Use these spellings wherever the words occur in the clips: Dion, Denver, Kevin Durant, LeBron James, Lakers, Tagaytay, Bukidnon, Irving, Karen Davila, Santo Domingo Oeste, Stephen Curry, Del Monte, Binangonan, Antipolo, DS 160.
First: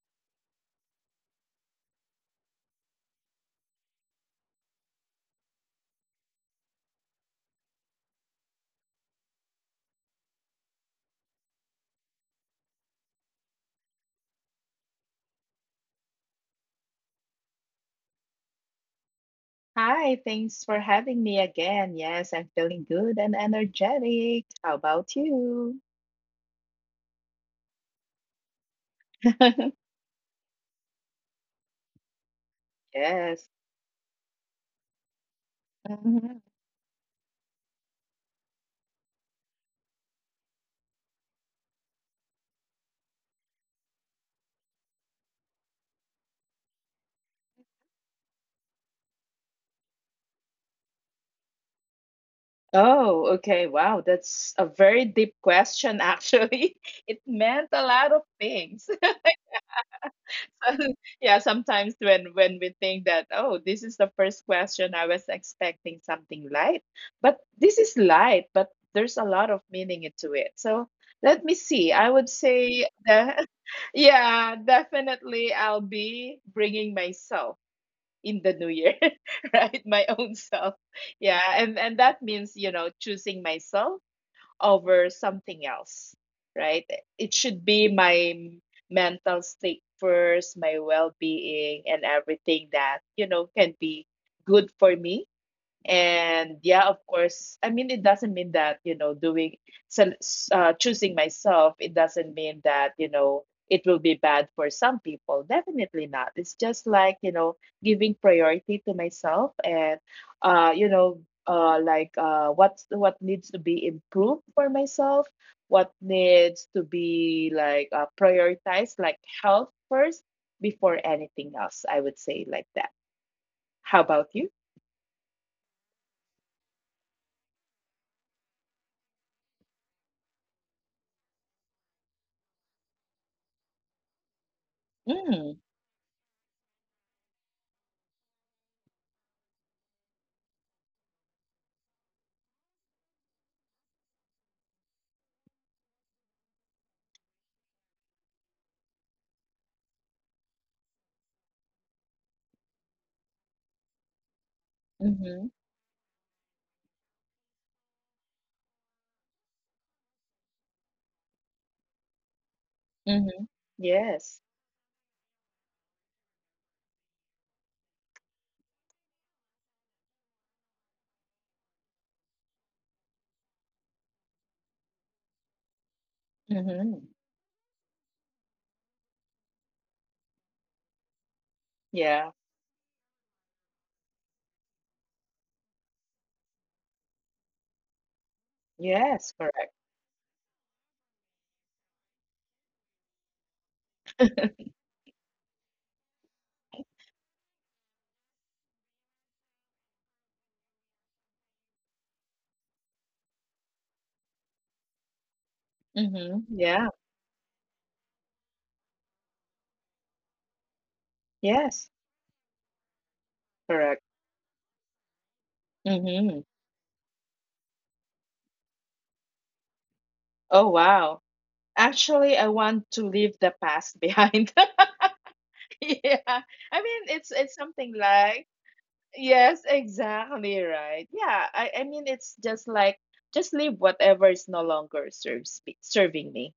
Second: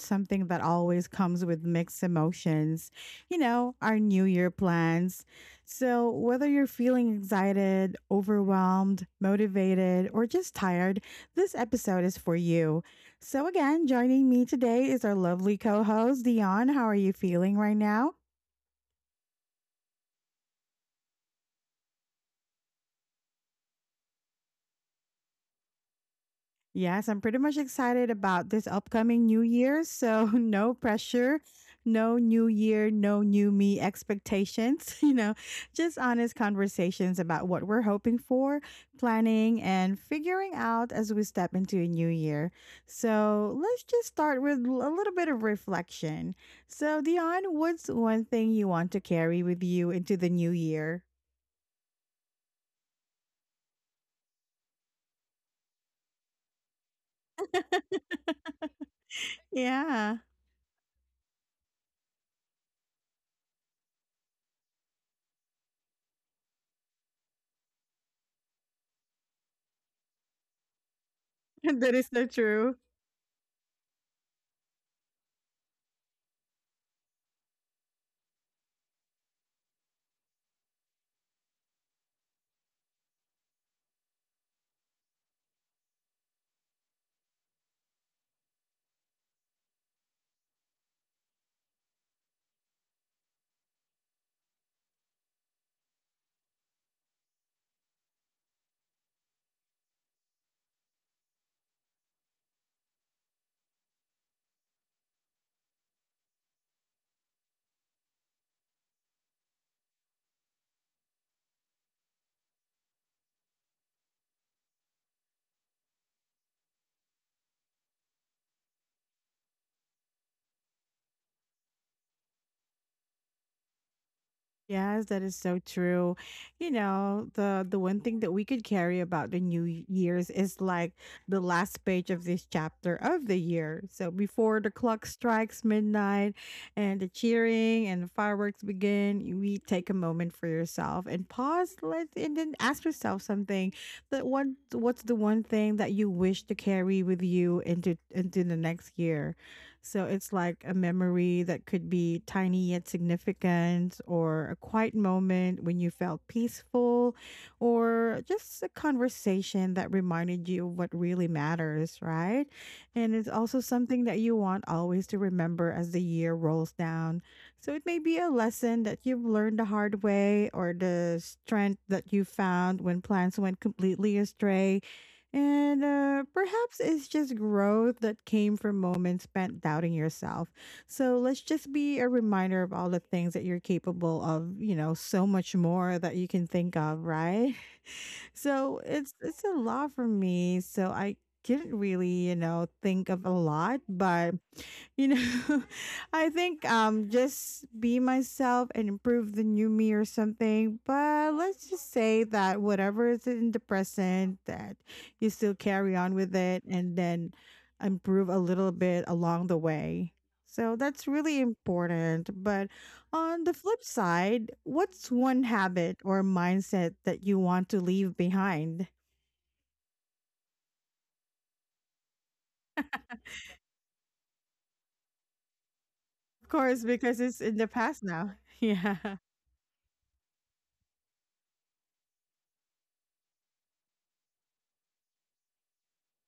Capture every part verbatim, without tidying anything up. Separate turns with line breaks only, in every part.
something that always comes with mixed emotions, you know, our New Year plans. So, whether you're feeling excited, overwhelmed, motivated, or just tired, this episode is for you. So, again, joining me today is our lovely co host, Dion. How are you feeling right now?
Hi, thanks for having me again. Yes, I'm feeling good and energetic. How about you?
Yes, I'm pretty much excited about this upcoming New Year. So, no pressure, no New Year, no
Yes.
new me expectations. You know, just honest
Mhm.
conversations about what we're hoping for, planning, and figuring out as we step into a new year. So, let's just start with l- a little bit of reflection. So, Dion, what's one thing you want to carry with you into the new year?
Oh, okay. Wow, that's a very deep question, actually. It meant a lot of things.
Yeah,
Yeah, sometimes when when we think that, oh, this is the first question. I was expecting something light, but this is light, but there's a lot of meaning into it. So let me see. I
that
would
is so
say
true.
that, yeah, definitely I'll be bringing myself in the new year. Right, my own self. Yeah, and and that means, you know, choosing myself over something else, right? It should be my mental state first, my well being, and everything that, you know, can be good for me. And yeah, of course, I mean, it doesn't mean that, you know, doing, so, s- uh, choosing myself, it doesn't mean that, you know, it will be bad for some people. Definitely not. It's just like, you know, giving priority to myself, and, uh, you know, uh, like uh, what's what needs to be improved for myself, what needs to be like, uh, prioritized, like health first before anything else. I would say like that. How about you?
Yes, that is so true. You know, the the one thing that we could carry about the new y- years is like the last page of this chapter of the year. So before the clock
Mm,
strikes midnight and the cheering and the fireworks begin, you- we take a moment for yourself and pause, let and then ask yourself something, that one, what's the one thing that you wish to carry with you into into the next year? So it's like a memory that could be tiny yet significant, or a quiet
mm-hmm.
moment when you felt peaceful, or just a conversation that reminded you of what really matters, right? And
Mhm.
it's also something
Yes.
that you want always to remember as the year rolls down. So it may be a lesson that you've learned the hard way, or the strength that you found when plans went completely astray, and uh, perhaps
Mhm.
it's just growth that came from moments spent doubting yourself. So let's just be
Yeah.
a reminder of all the things that you're capable of, you know, so much more that you can think of, right? So
Yes,
it's it's
correct.
a lot for me. So I couldn't really, you know, think of a lot, but you know. I think um just be myself and improve the new me or something, but let's just say that whatever is in the present, that you still carry on
Mhm.
with it,
Yeah.
and then improve a little bit along the way. So that's really
Yes,
important, but on the
correct.
flip side, what's one habit
Mhm.
or mindset that you want to leave behind? Of
Oh, wow. Actually, I want to leave the past behind. Yeah. I mean,
course,
it's
because
it's
it's in
something
the past
like...
now. Yeah,
Yes, exactly right. Yeah, I I mean, it's just like, just leave whatever is no longer serves me, serving me,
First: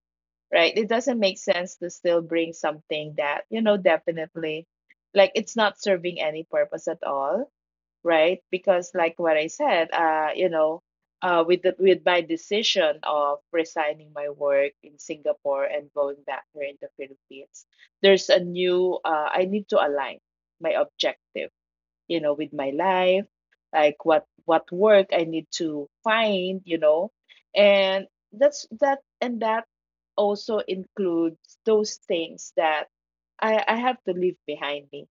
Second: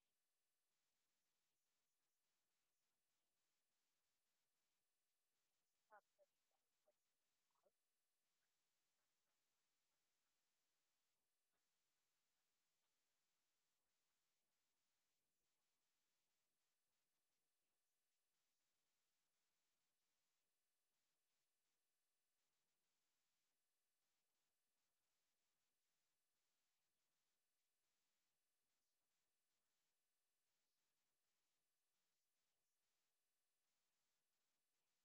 right? It doesn't make sense to still bring something that, you know, definitely, like, it's not serving any purpose at all, right? Because, like what I said, uh, you know, uh, with the, with my decision of resigning my work in Singapore and going back here in the Philippines, there's a new... Uh, I need to align my objective, you know, with my life, like what what work I need to find, you know, and that's that and that also includes those things that I I have to leave behind me.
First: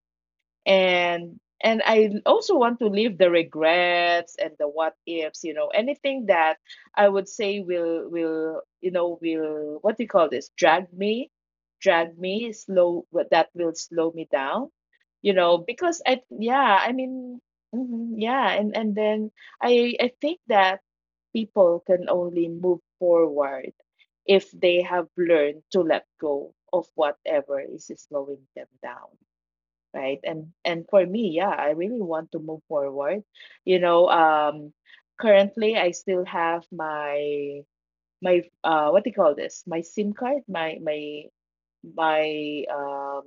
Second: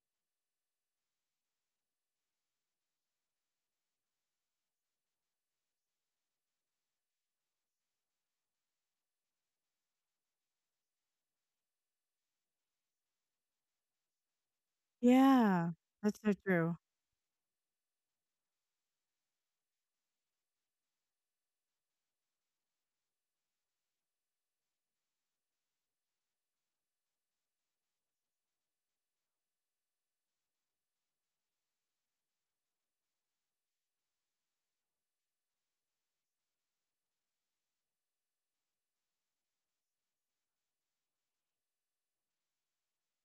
And and I also want to leave the regrets and the what ifs, you know, anything that I would say will will you know, will, what do you call this, drag me, drag me slow what that will slow me down, you know,
yeah,
because,
that's
I
so
yeah,
true.
I mean... Mhm, yeah. And and then i i think that people can only move forward if they have learned to let go of whatever is slowing them down, right? And and for me, yeah, I really want to move forward, you know. Um, currently I still have my my uh what do you call this, my SIM card, my my my um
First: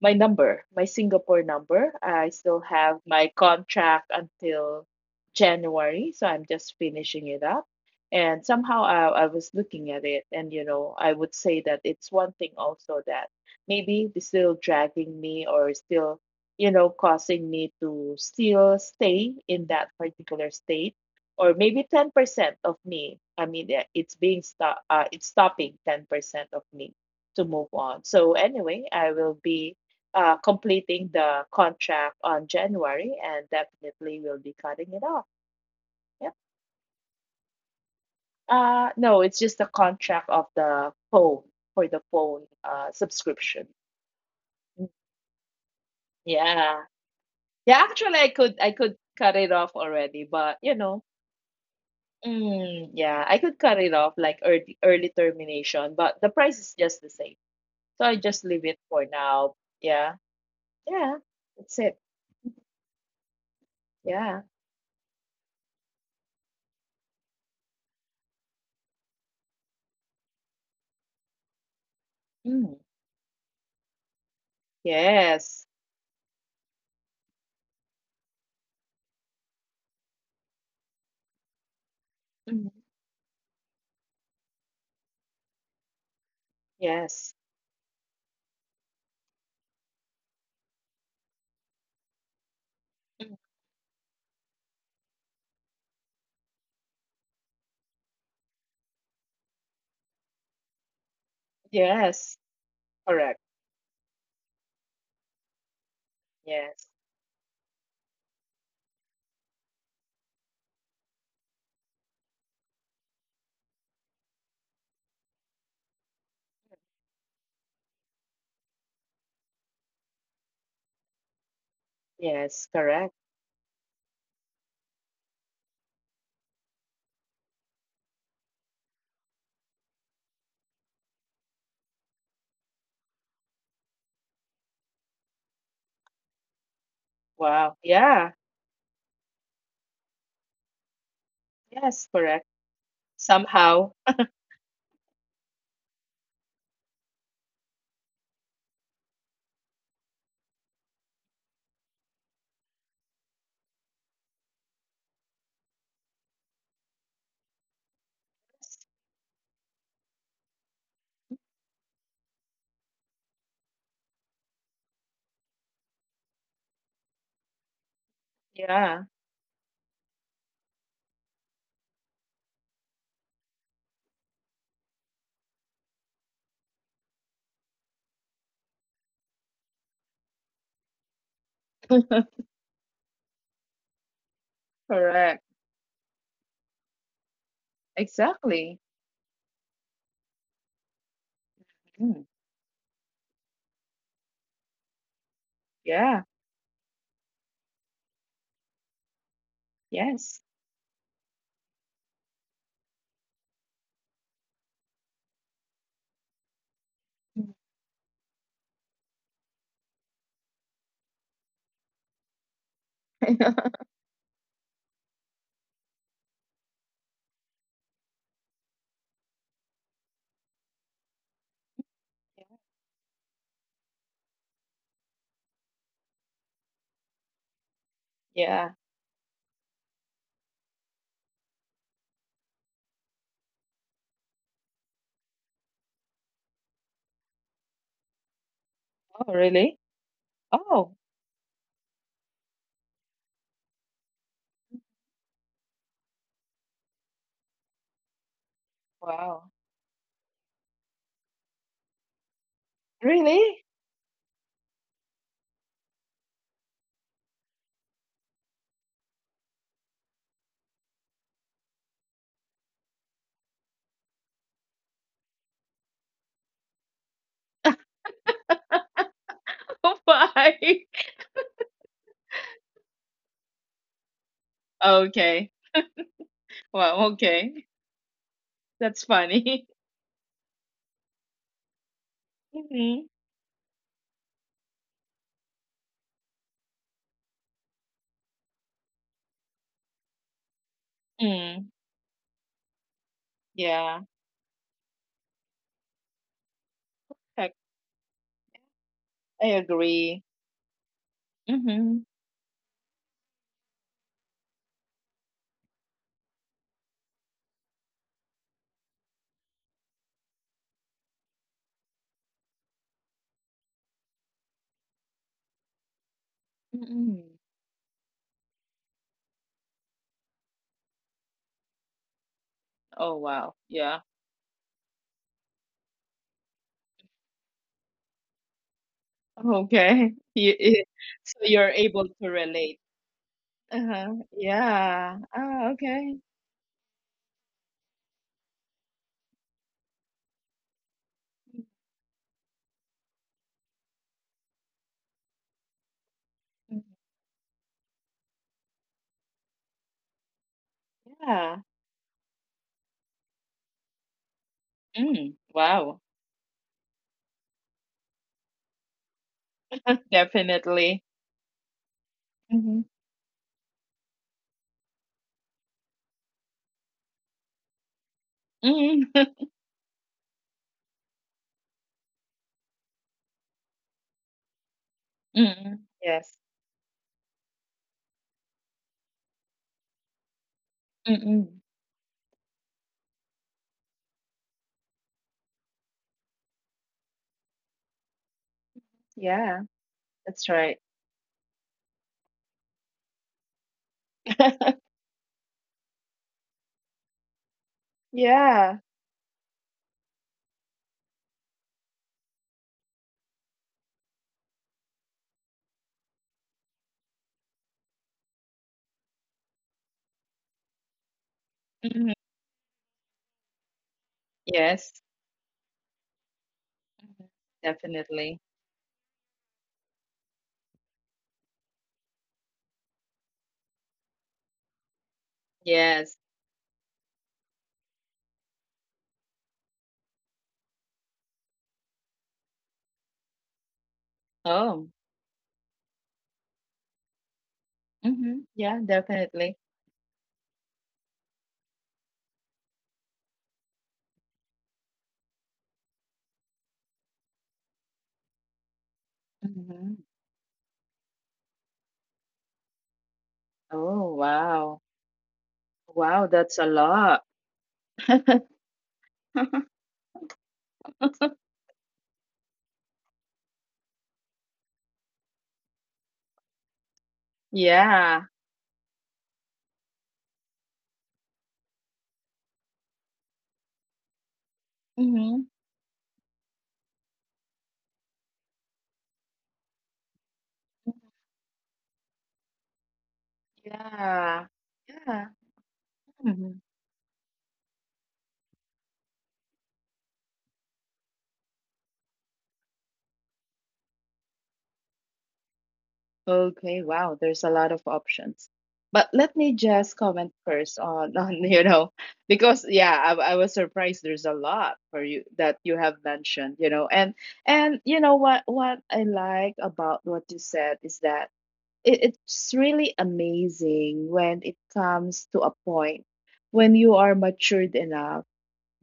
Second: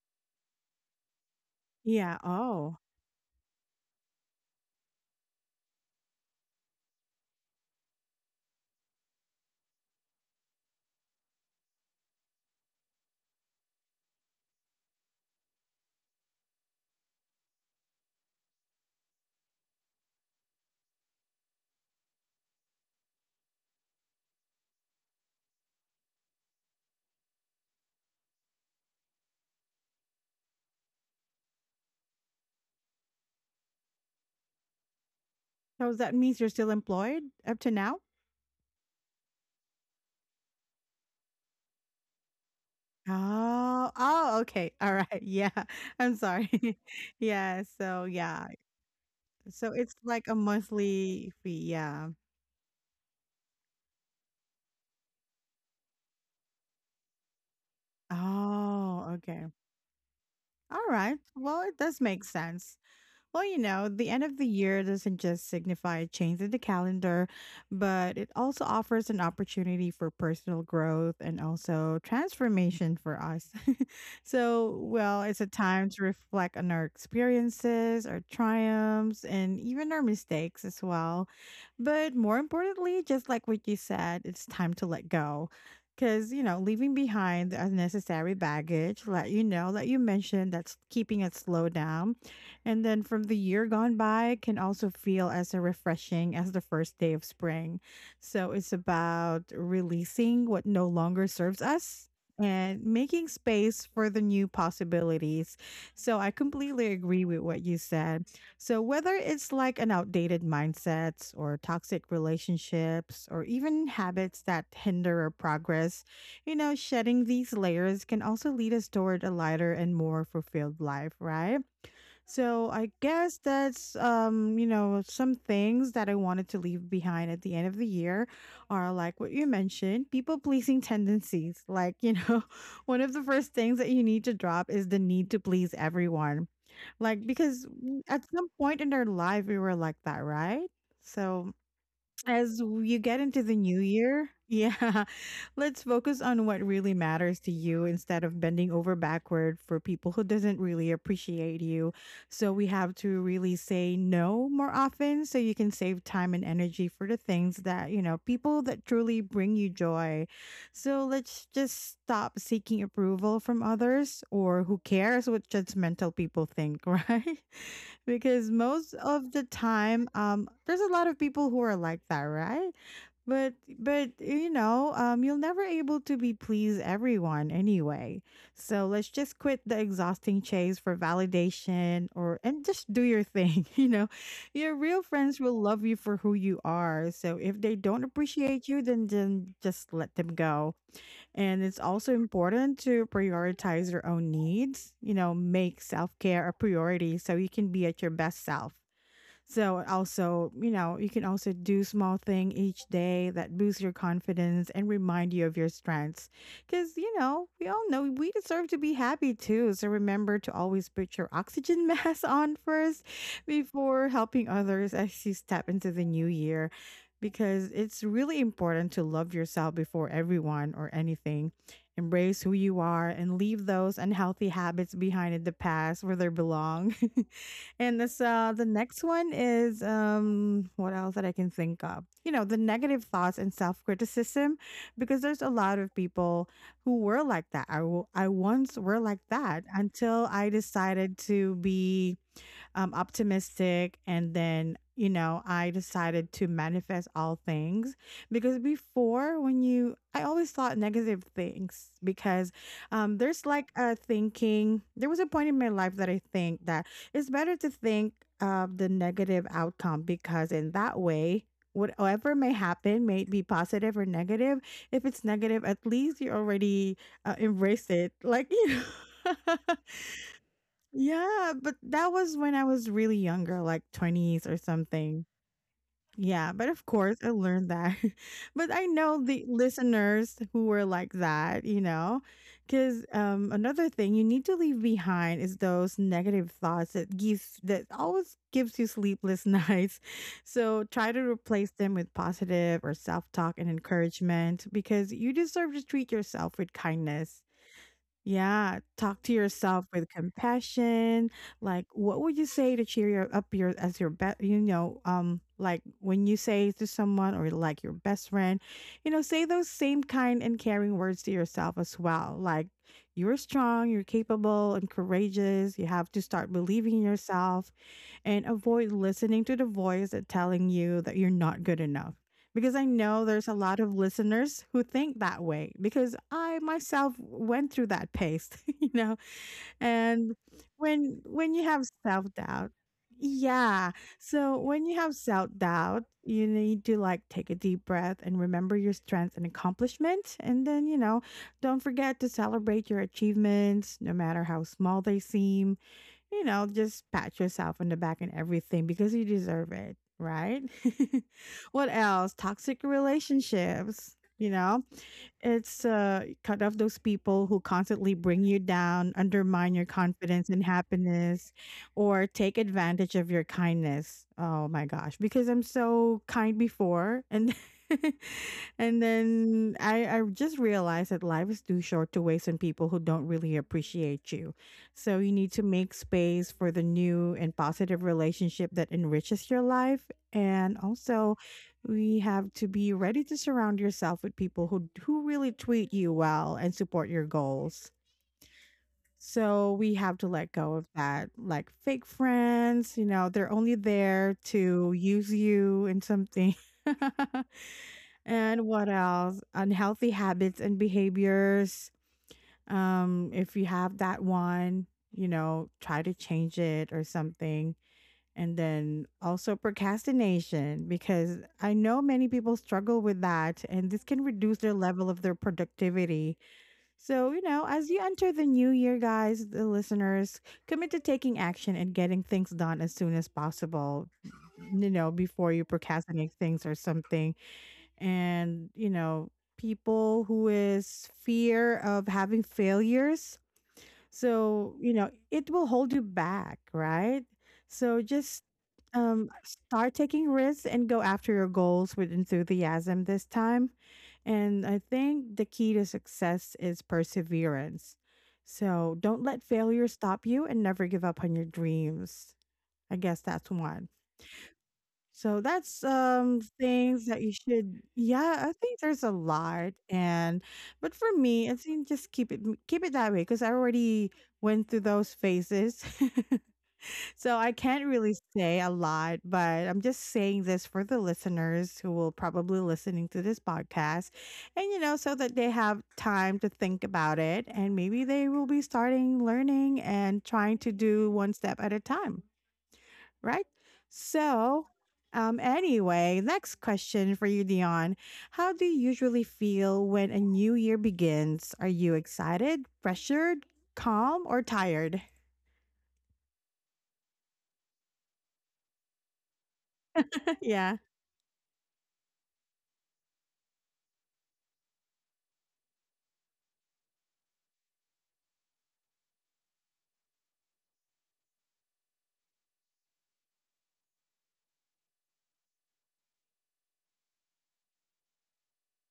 my number, my Singapore number.
Yeah,
I still
oh.
have my contract until January, so I'm just finishing it up. And somehow I, I was looking at it, and you know, I would say that it's one thing also that maybe they're still dragging me, or still, you know, causing me to still stay in that particular state, or maybe ten percent of me. I mean, eh, it's being stop, uh, it's stopping ten percent of me to move on. So anyway, I will be uh, completing the contract on January and definitely will be cutting it off.
So that
Yep.
means you're still employed up to now?
Uh, no, it's just the contract of the phone, for the phone uh, subscription.
Oh, oh, okay.
Mm,
Alright. Yeah. I'm sorry.
yeah.
Yeah,
Yeah,
so
actually I
yeah.
could I could cut it
So
off
it's like a
already, but you know,
monthly fee, yeah.
mm, yeah, I could cut it off like early early termination, but the price is just the same. So I just leave it
Oh,
for
okay.
now. Yeah.
Alright.
Yeah.
Well, it
That's
does
it.
make sense. Well, you know, the end of the
Yeah.
year doesn't just signify a change in the calendar, but it also offers an opportunity for personal growth and also transformation
Mm,
for us. So, well, it's a time
yes.
to reflect on our experiences, our triumphs, and even our mistakes as well. But more
Mhm.
importantly, just like what you said, it's time to let go. Because, you know, leaving behind
Yes.
the unnecessary baggage, let you know, that you mentioned, that's keeping it slowed down and then from the year gone by can also feel as a refreshing as the first day of spring. So it's about releasing what no longer serves us
Yes,
and making
correct.
space for the new possibilities. So I completely
Yes,
agree with what you said. So whether it's like an outdated mindsets or toxic relationships or even habits that hinder our progress, you know, shedding these layers can also lead us toward a lighter and more fulfilled life, right? So
yes,
I
correct.
guess that's, um you know, some things that I wanted to leave behind at the end of the year are like what you mentioned, people pleasing tendencies, like, you know, one of the first things that you need to drop is the need to please everyone, like, because
Wow.
w- at
Yeah,
some point in our life we were like that, right? So
yes, correct.
as you get into the new
Somehow.
year, yeah, let's focus on what really matters to you instead of bending over backward for people who doesn't really appreciate you. So we have to really say no more often so you can save time and energy for the things that, you know, people that truly bring you joy. So let's just stop seeking approval from others, or who cares what judgmental people think, right? Because most
Yeah,
of the time, um there's a lot of people who are like that, right? but but you know, um you'll never able to be please everyone anyway, so let's just quit the exhausting chase for validation, or and just do your thing. You know, your real friends
correct.
will love you for who you are, so if they don't appreciate you,
Exactly.
then then just let them go. And it's also
Mm,
important to prioritize your own needs, you know, make self
yeah,
care a priority so you can be at your best self. So
yes.
also, you know, you can also do small thing each day that boosts your confidence and remind you of your strengths. Cuz you know, we all know we deserve to be happy too. So remember to always put your oxygen mask on first before helping others as you step into the new year, because it's really important to love yourself before everyone or anything. Embrace who you are and leave those unhealthy habits behind in the past where they belong. And this, uh the
Yeah.
next one is, um what else that I can think of? You know, the negative thoughts and self-criticism, because there's a lot of people who were like that. I w- I once were like
Oh,
that
really?
until I
Oh,
decided to be um, optimistic. And then, you know, I decided to manifest all things, because before,
wow.
when you, I always thought negative things because, um, there's
Really?
like a thinking, there was a point in my life that I think that it's better to think of the negative outcome, because in that way, whatever may happen, may it be positive or negative, if it's negative, at least you already, uh, embrace it, like you know.
Why?
Yeah, but that was when I was really younger, like twenties or something.
Okay.
Yeah, but of
Wow,
course I
okay.
learned that. But I
That's
know the
funny.
listeners who were like that, you know, because,
Mm-hmm.
um, another thing you need to leave behind is those negative thoughts that gives that always gives you sleepless nights. So try to
Mm,
replace them with positive or self talk and
yeah,
encouragement because you deserve to treat yourself with kindness.
I,
Yeah, talk to
I
yourself with
agree.
compassion. Like,
Mm-hmm.
what would you say to cheer you up your as your best? You know, um, like when you say to someone or like your best friend, you know, say those same kind and caring words to yourself as well. Like, you're strong, you're capable and courageous. You have to start believing in
Mm-hmm.
yourself and avoid listening to the voice that telling you that you're not good enough. Because I
Oh,
know there's a
wow.
lot of
Yeah.
listeners who think that way because I myself went through that pace, you know.
Okay.
And
You, you-
when
so
when you
you're
have
able to
self-doubt,
relate.
yeah.
Uh-huh.
So when you have
Yeah. Ah,
self-doubt,
okay.
you need to like take a deep breath and remember your strengths and accomplishment, and then, you know, don't forget to celebrate your achievements no matter how small they seem. You know,
Mhm.
just pat yourself on the back and everything because you deserve it, right?
Yeah.
What else? Toxic relationships, you know?
Mm.
It's,
Wow.
uh, cut off those people who constantly bring you down, undermine your confidence and
Definitely.
happiness, or take
Mm-hmm.
advantage of your kindness. Oh my gosh, because I'm so kind before, and and
Mm.
then I I just realized that life is too short to waste on people who don't really appreciate you. So you need to
Mm-mm.
make
Yes.
space for the new and positive relationship that enriches your life, and also
Mm-mm.
we have to be ready to surround yourself with people who who really treat you well and support your goals.
Yeah,
So we have to let
that's
go
right.
of that like fake friends, you know, they're only there to use you in something. And
Yeah.
what else? Unhealthy habits and behaviors. Um if you have that one, you know, try to change it or something, and then also procrastination, because I know
Mhm.
many people struggle with that, and this can reduce their
Yes.
level of their productivity. So,
Mhm.
you know, as you enter the
Definitely.
new year, guys, the listeners, commit to taking action and getting things done as soon as possible, you know, before you
Yes.
procrastinate things or something. And, you know, people who is fear of having failures, so, you
Oh.
know, it will hold you back, right? So just,
Mm-hmm. Yeah,
um,
definitely.
start taking risks and go after your goals with enthusiasm this time. And I think the key to success is perseverance. So don't let failure
Mm-hmm.
stop you and never give up on your dreams. I guess that's one.
Oh, wow.
So that's um
Wow, that's a
things that you
lot.
should, yeah, I think there's a lot. And but for me, I think just keep it keep it that way because I already went through those phases. So I can't really
Yeah.
say a lot, but I'm just saying this for the listeners who will probably listening to this podcast and you know, so that they
Mm-hmm.
have time to think about it and maybe they will be starting learning and trying to do one step at a time, right?
Yeah.
So, um,
Yeah.
anyway, next
Mhm.
question for you, Dion. How do you usually feel when a new year begins? Are you excited, pressured, calm, or tired?
Okay, wow, there's a lot of options. But let me just comment
Yeah,
first on, on, you know, because yeah, I, I was surprised there's a lot for you that you have mentioned, you know. And and you know what what I like about what you said is that it, it's really amazing when it comes to a point when you are matured enough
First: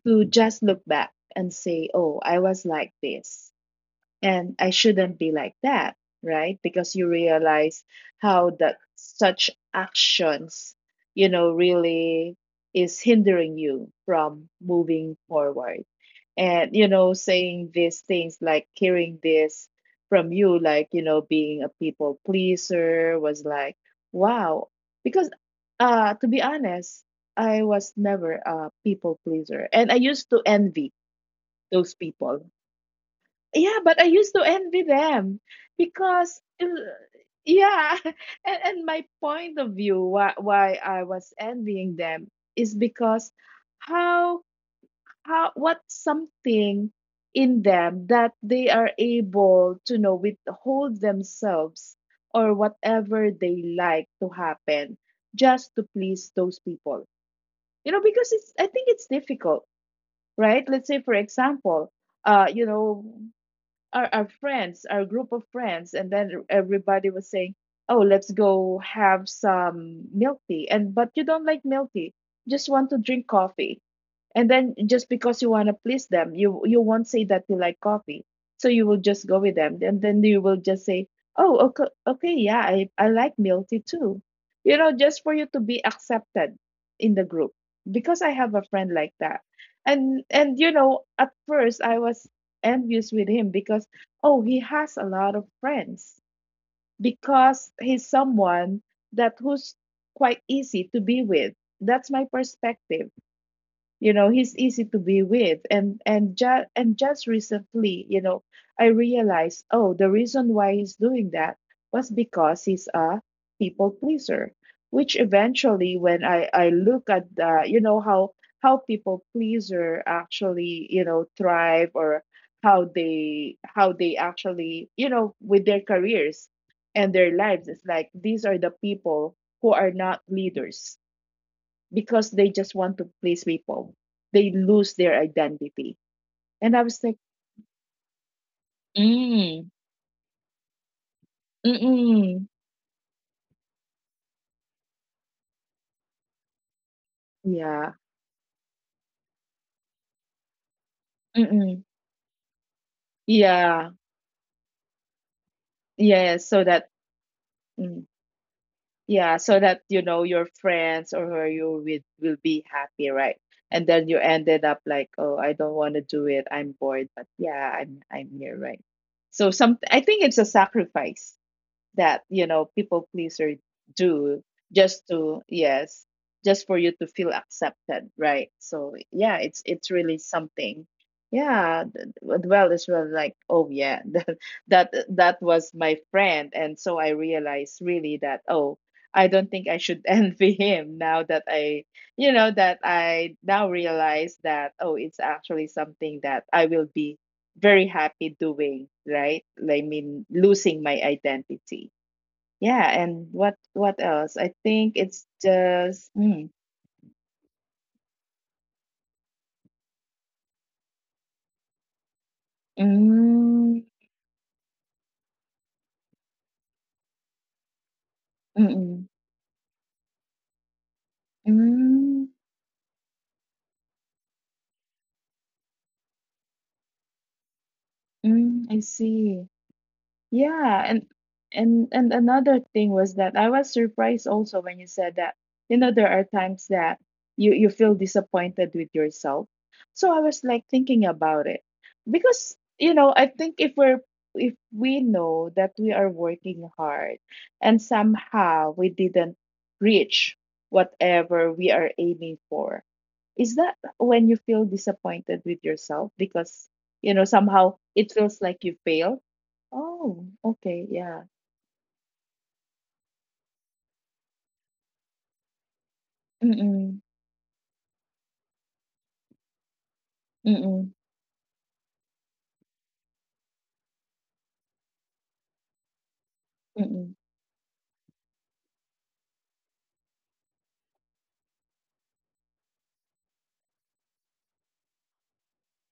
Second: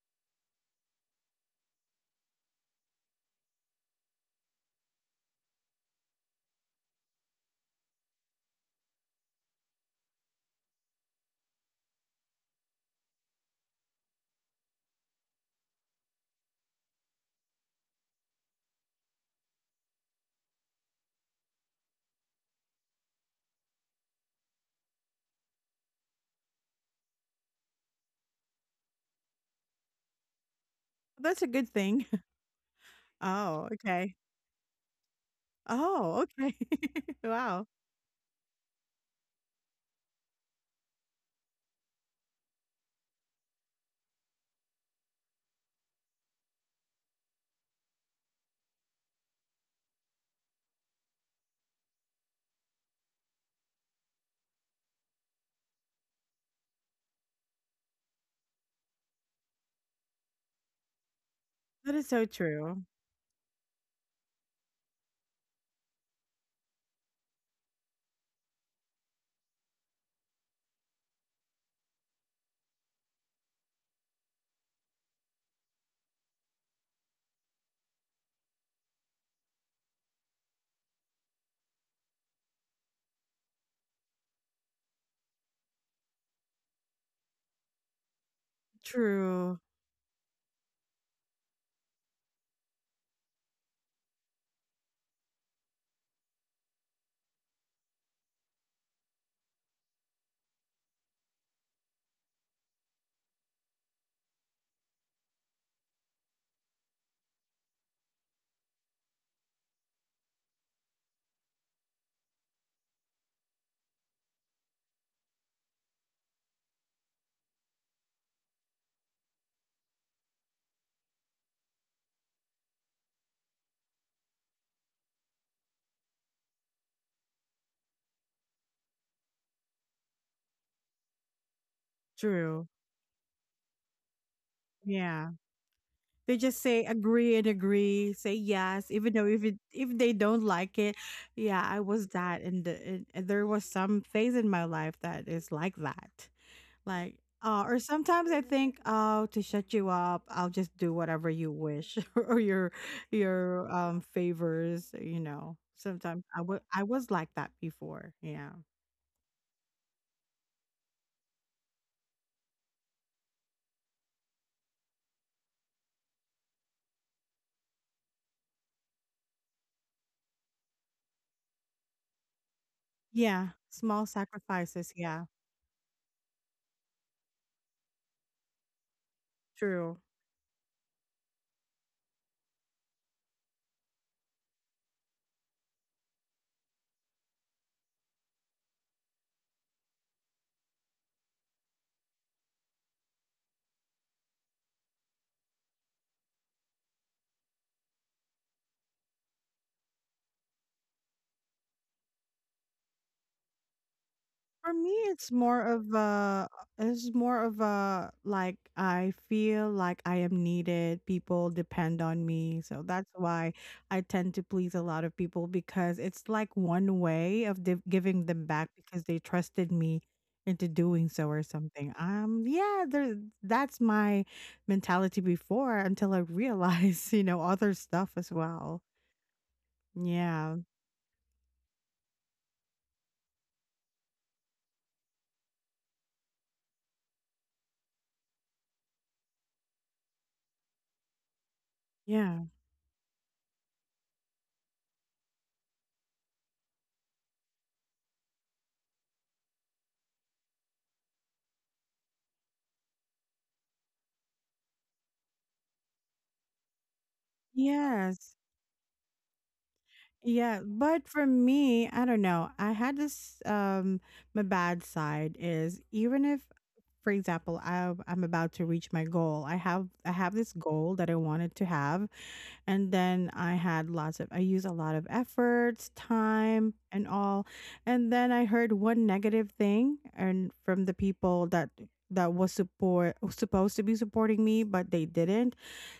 to just look back and say, "Oh, I was like this." And I shouldn't be like that, right? Because you realize how that such actions, you know, really is hindering you from moving forward. And, you know, saying these things, like hearing this from you, like, you know, being a people pleaser, was like, wow. Because, uh, to be honest, I was never a people pleaser. And I used to envy
that's a good
those
thing.
people.
Oh,
Yeah, but I
okay.
used to envy them
Oh,
because,
okay.
uh,
Wow.
yeah, and, and my point of view why why I was envying them is because how how, what, something in them, that they are able to, you know, withhold themselves or whatever they like to happen, just to please those people. You know, because it's, I think it's difficult, right? Let's say, for example,
That is so
uh, you
true.
know, our, our friends, our group of friends, and then everybody was saying, "Oh, let's go have some milk tea." And but you don't like milk tea, just want to drink coffee, and then just because you want to please them, you you won't say that you like coffee, so you will just go with them and then you will just say, "Oh, okay, okay, yeah, I, I like milk tea too," you know, just for you to be accepted in the group. Because i have a friend like that.
True.
And and you know, at first i was envious with him because, oh, he has a lot of friends, because he's someone that who's quite easy to be with. That's my perspective. You know, he's easy to be with, and and just and just recently, you know, i realized, oh, the reason why he's doing that was because he's a people pleaser, which eventually, when i i look at, the you know, how how people pleaser actually, you know, thrive, or how they how they actually, you know, with their careers and their lives, it's like these are the people who are not leaders, because they
True.
just want to please people. They lose their
Yeah.
identity.
They just
And I
say
was like...
agree and agree, say yes, even though if it
Mm.
if they don't like it, yeah, I was
Mm-mm.
that, and, the, and and there was some phase in my life that is like that, like uh, or
Yeah.
sometimes I think, oh, to shut you up, I'll just do whatever you
Mm-mm.
wish or your your
yeah,
um favors, you know. Sometimes
yeah,
I
so
wa-
that,
I was like that
mm,
before, yeah,
yeah, so that, you know, your friends or who you're with will be happy, right? And then you ended up like, oh, I don't want to do it. I'm bored, but yeah, I'm I'm here, right? So some, I think it's a sacrifice that, you know, people
yeah,
pleaser
small
do,
sacrifices,
just
yeah,
to... yes, just for you to feel accepted, right? So yeah, it's it's
true.
really something. Yeah, th- th- well, it's, well, like, oh yeah, that that that was my friend. And so i realized really that, oh, i don't think I should envy him now that i, you know, that i now realize that, oh, it's actually something that I will be very happy doing, right? I mean, losing my identity. Yeah, and what what else? I
For
think
me,
it's
it's more of
just mm,
a, it's more of a like I feel like I am needed. People depend on me. So that's why
mm,
I tend to please a lot of people because it's like one way of div- giving them back
mm,
because they trusted me into doing so or
mm,
something.
mm,
Um yeah, there, that's my mentality before until I realize, you know, other stuff as
mm, I
well.
see.
Yeah.
Yeah, and and and another thing was that I was surprised also when you said that, you know, there are times that you you feel disappointed with yourself. So I was like thinking about it,
Yeah.
because, you know, I think if we're if we know that we are working hard and somehow we didn't reach whatever we are aiming for, is that when you feel disappointed with yourself, because, you know, somehow it
Yes.
feels like you failed? Oh,
Yeah,
okay,
but
yeah.
for me, I don't know. I had this um my bad side is even if,
Mm-mm,
for example, I I'm about to reach my goal. I have I have this
mm-mm,
goal that I wanted to have and then I had lots of, I used a lot of efforts, time, and
mm-mm,
all. And then I heard one negative thing and from the people that that was support supposed to be supporting me but they didn't,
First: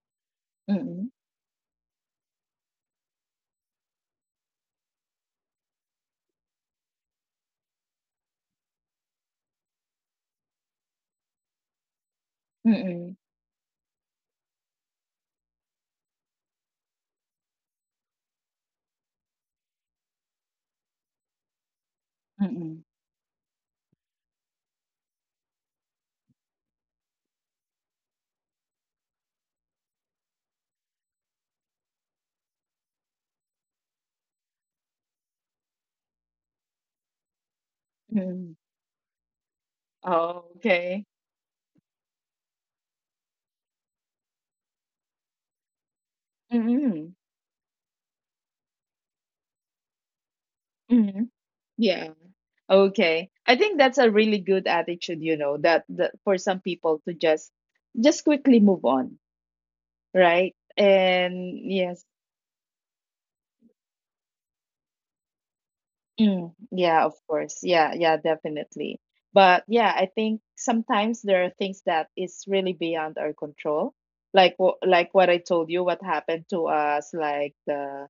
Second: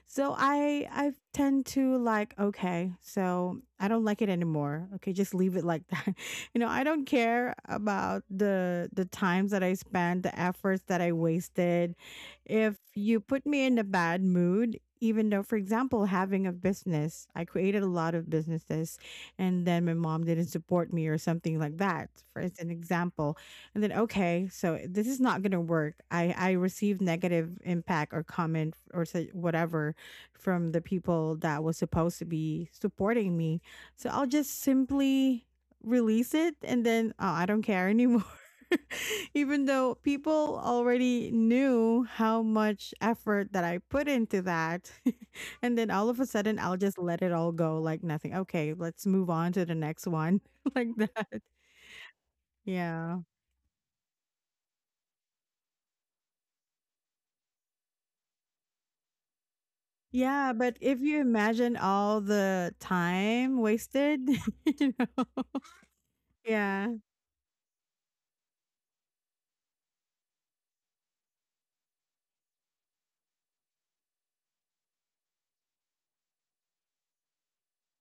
so i
mm-mm,
i tend to like, okay, so I don't like it anymore, okay, just leave it like that. You know, I don't care about the the times that I spent, the efforts that I wasted, if
mm-mm,
you put me in a bad mood, even though, for example, having a business, I created a lot of businesses and then my mom didn't support me or something like that, for as an
mm-mm,
example. And then, okay, so this is not going to work. I, I received negative impact or comment or su- whatever from the people that was supposed to be supporting me. So I'll just simply release it and then, oh, I don't care anymore.
mm-mm.
Even though
Oh,
people
okay.
already knew how much effort that I put into that. And then all of a sudden, I'll just
Mm-mm,
let it all go like nothing. Okay, let's move on to the next one. Like
mm-mm,
that.
yeah.
Yeah.
Okay, I think that's a really good attitude, you know, that, that for some people to just just quickly move on, right?
Yeah, but if you
And
imagine
yes,
all the time wasted, you know.
mm,
Yeah,
yeah, of course. Yeah, yeah, definitely. But yeah, I think sometimes there are things that is really beyond our control. Like wh- like what I told you, what happened to us, like the,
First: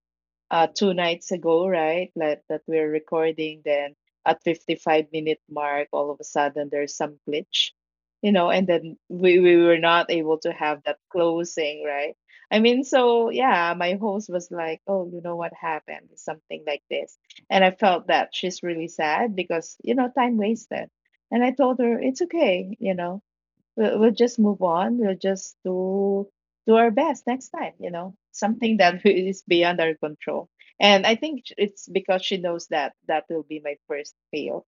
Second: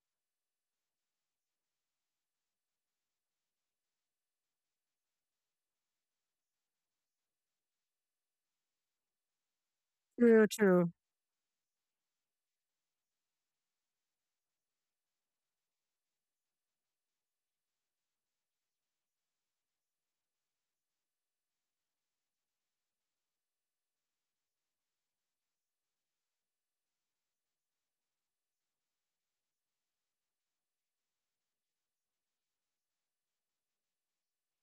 uh, two nights ago, right? Like that we're recording. Then at fifty-five minute mark, all of a sudden there's some glitch, you know, and then we, we were not able
true,
to have
true.
that closing, right? I mean, so yeah, my host was like, oh, you know what happened? Something like this. And I felt that she's really sad because, you know, time wasted. And I told her, it's okay, you know, we'll, we'll just move on. We'll just do do our best next time. You know, something that is beyond our control. And I think it's because she knows that that will be my first fail.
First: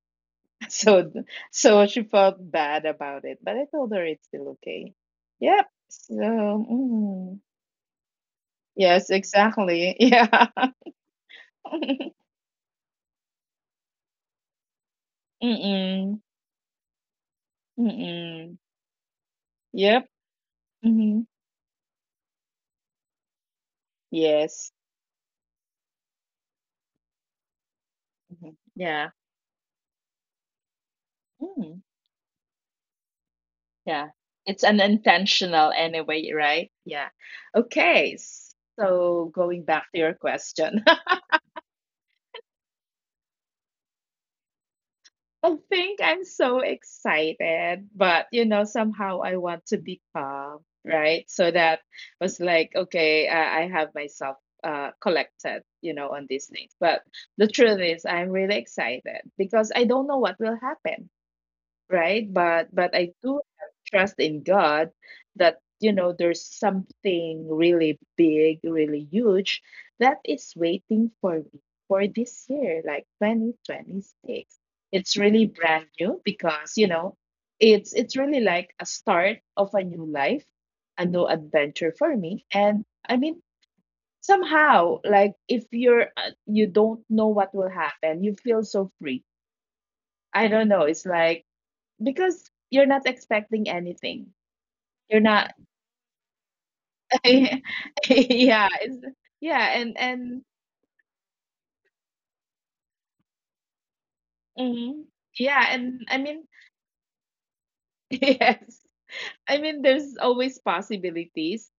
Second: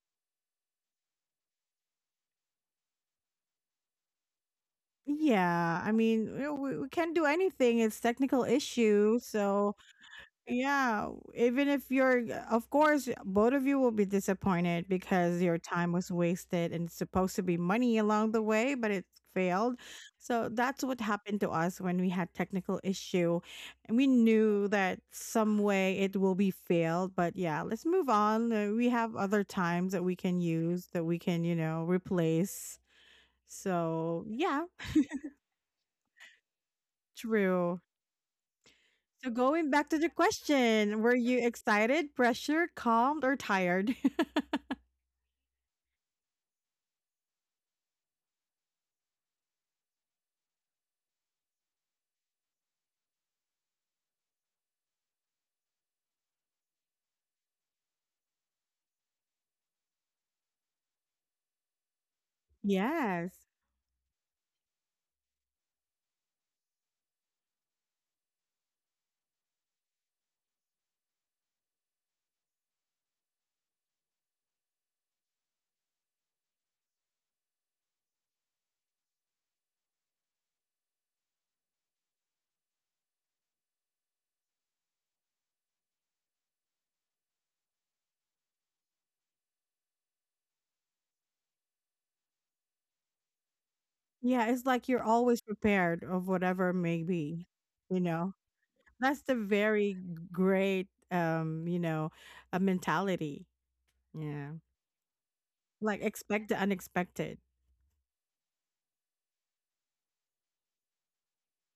So so she felt bad about it. But I told her it's still okay. Yep.
Yeah, I mean, you know,
So
we, we can't do
mm,
anything. It's technical
yes,
issue, so
exactly. Yeah.
yeah, even if you're, of course, both of you will be disappointed because your time was
Mm-mm.
wasted and it's supposed to be money along the
Mm-mm.
way, but it failed.
Yep.
So that's what
Mm-hmm.
happened to us when we had technical issue. And we knew
Yes.
that some way it will be failed, but yeah, let's move
Hmm.
on. Uh, We
Yeah.
have other times that we can use, that we can, you
Mm.
know, replace.
Yeah.
So yeah,
It's an intentional anyway, right? Yeah.
true.
Okay.
So
So
going
going
back
back
to
to
the
your question,
question, were you excited, pressured, calmed, or tired?
I think I'm so excited, but you know, somehow I want to be calm, right? So that was like, okay, I, I have myself uh, collected, you know, on these things. But the truth is, I'm really excited because I don't know what will happen, right? But but I
Yes.
do have trust in God that you know there's something really big, really huge that is waiting for me for this year, like twenty twenty-six. It's really brand new because you know it's it's really like a start of a new life, a new adventure for me. And I mean somehow like if you're uh, you don't know what will happen, you feel so free. I don't know. It's like because you're not expecting anything.
Yeah, it's like you're
You're
always
not.
prepared of whatever it may be,
Yeah,
you know.
it's
That's the
yeah, and
very
and
great um, you know, a mentality. Yeah.
mhm. Yeah, and
Like
I mean
expect the unexpected.
yes. I mean there's always possibilities.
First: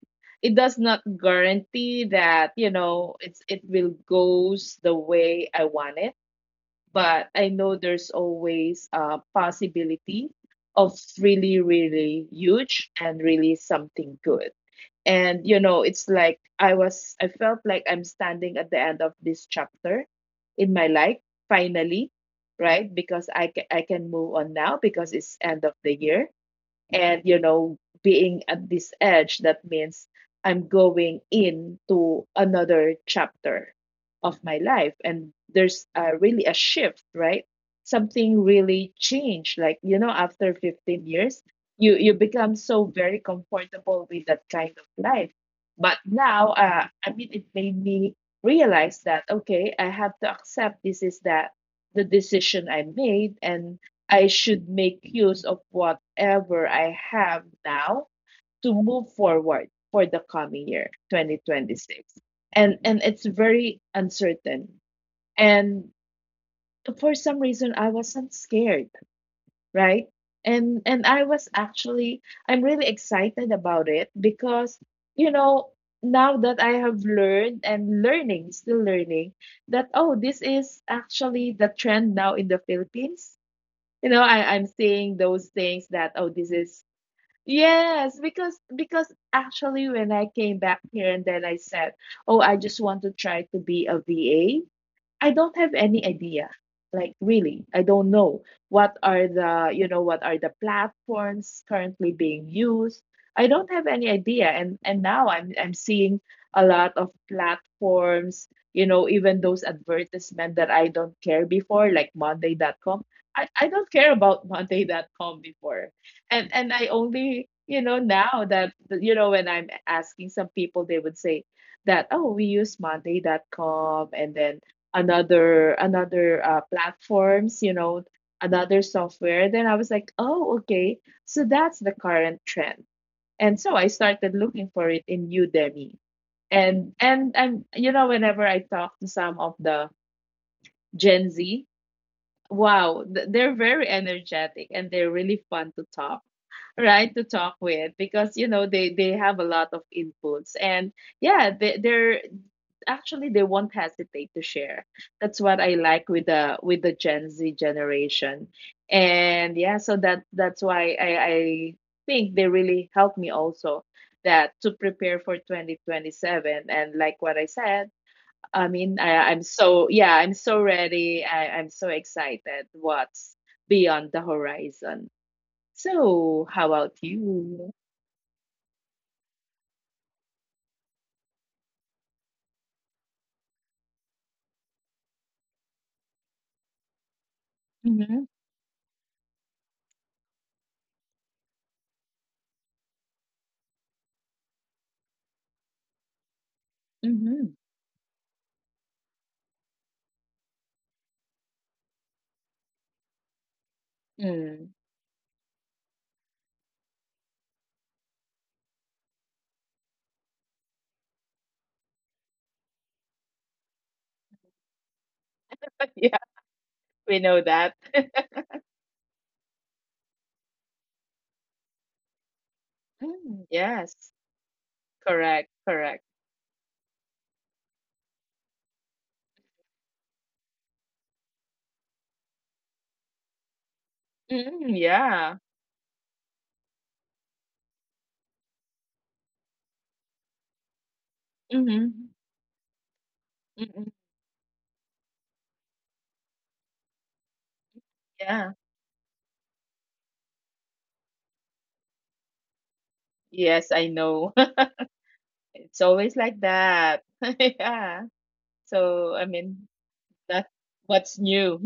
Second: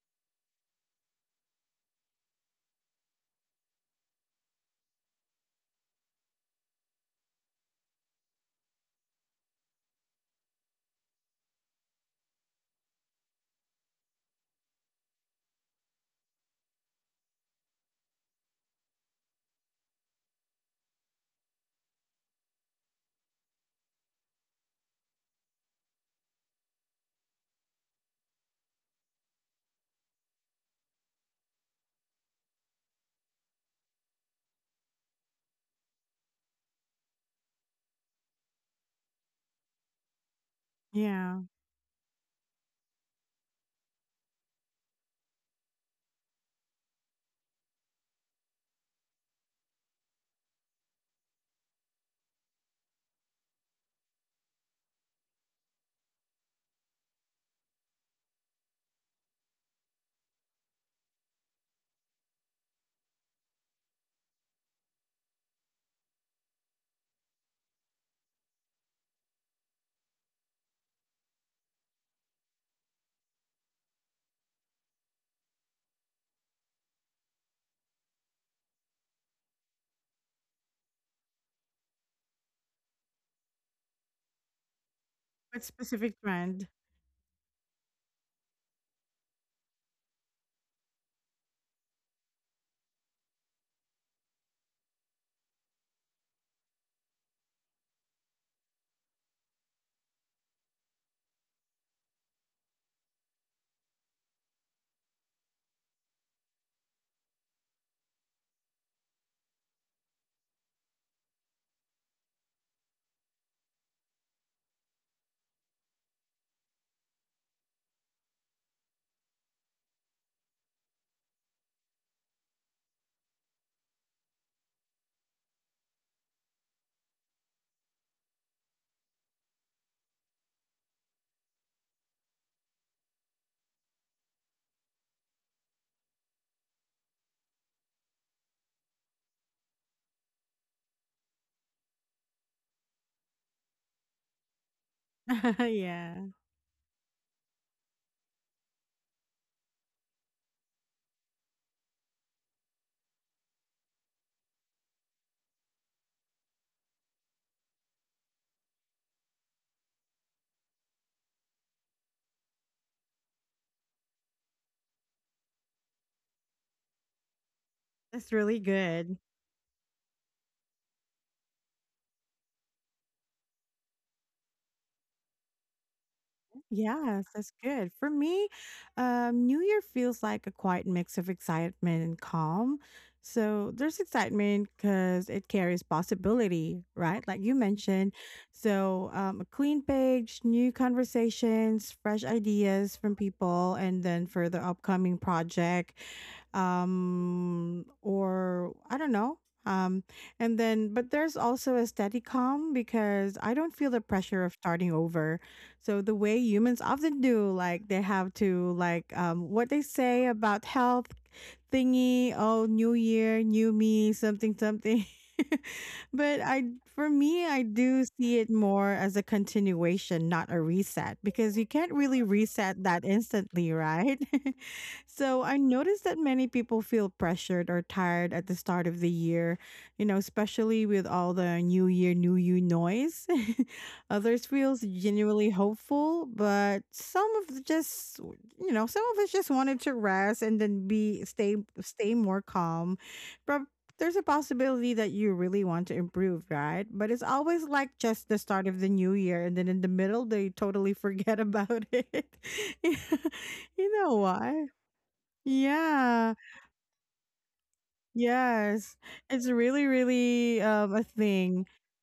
It does not guarantee that, you know, it's it will goes the way I want it, but I know there's always a possibility of really, really huge and really something good. And you know it's like I was I felt like I'm standing at the end of this chapter in my life, finally, right? Because i ca- I can move on now because it's end of the year. And you know being at this edge that means I'm going into another chapter of my life, and there's uh, really a shift, right? Something really changed, like you know, after fifteen
Yeah.
years you you become so very comfortable with that kind of life. But now uh, I mean it made me realize that okay, I have to accept this is that the decision I made, and I should make use of whatever I have now to move forward for the coming year, twenty twenty-six. And and it's very uncertain. And for some reason I wasn't scared, right? And and I was actually, I'm really excited about it because you know now that I have learned and learning, still learning, that oh, this is actually the trend now in the Philippines. You know I, i'm seeing those
But
things that
specific
oh this
trend.
is, yes, because because actually when I came back here and then I said, oh I just want to try to be a va. I don't have any idea. Like really, I don't know what are the, you know, what are the platforms currently being used. I don't have any idea. And and now I'm I'm seeing a lot of platforms, you know, even those advertisement that I don't care before, like Monday dot com. I, I don't care about Monday dot com before. And and I only, you know, now that you know, when I'm asking some people, they would say, that oh we use Monday dot com, and then another another uh, platforms, you know, another software. Then I was like oh okay, so that's the current trend. And so I started looking for it in Udemy. And and I'm you know whenever I talk to some of the Gen Z, wow, th- they're very energetic and they're really fun to talk,
Yeah.
right, to talk with because you know they they have a lot of inputs. And yeah, they, they're actually, they won't hesitate to share. That's what I like with the with the Gen Z generation. And yeah, so that that's why i i think they really helped me also, that, to prepare for twenty twenty-seven. And like what I said,
That's really
I mean
good.
I, i'm so, yeah, I'm so ready, I, i'm so excited what's beyond the horizon. So how about
Yes, that's
you?
good. For me, um, New Year feels like a quiet mix of excitement and calm. So there's excitement because it carries possibility, right? Like you mentioned.
Mm-hmm,
So um, a clean page, new conversations, fresh ideas from people, and then for the upcoming project,
mm-hmm,
um, or I don't know. Um, and then, but there's also a steady calm because I don't feel the pressure of
mm.
starting over, so the way humans often do, like they have to like um what they say about health thingy, oh new year, new me, something something. But
Yeah.
I, for me,
We
I
know
do
that.
see it more as a continuation, not a reset, because you can't really reset that
Mm,
instantly, right?
yes.
So I
Correct,
noticed that
correct.
many people feel pressured or tired at the start of the year, you know, especially with all the new year, new you noise. Others feels
Mm,
genuinely
yeah.
hopeful, but some of just, you know, some of us just wanted to rest and then be stay stay
Mm-hmm.
more calm. But there's
Mm-mm,
a possibility that you really want to improve, right? But it's always like just the start of
yeah.
the new year and then in the middle they totally forget about it. You
Yes,
know
I
why?
know. It's
Yeah.
always like that. Yeah.
Yes. It's
So, I
really,
mean,
really
that's
um a
what's
thing.
new.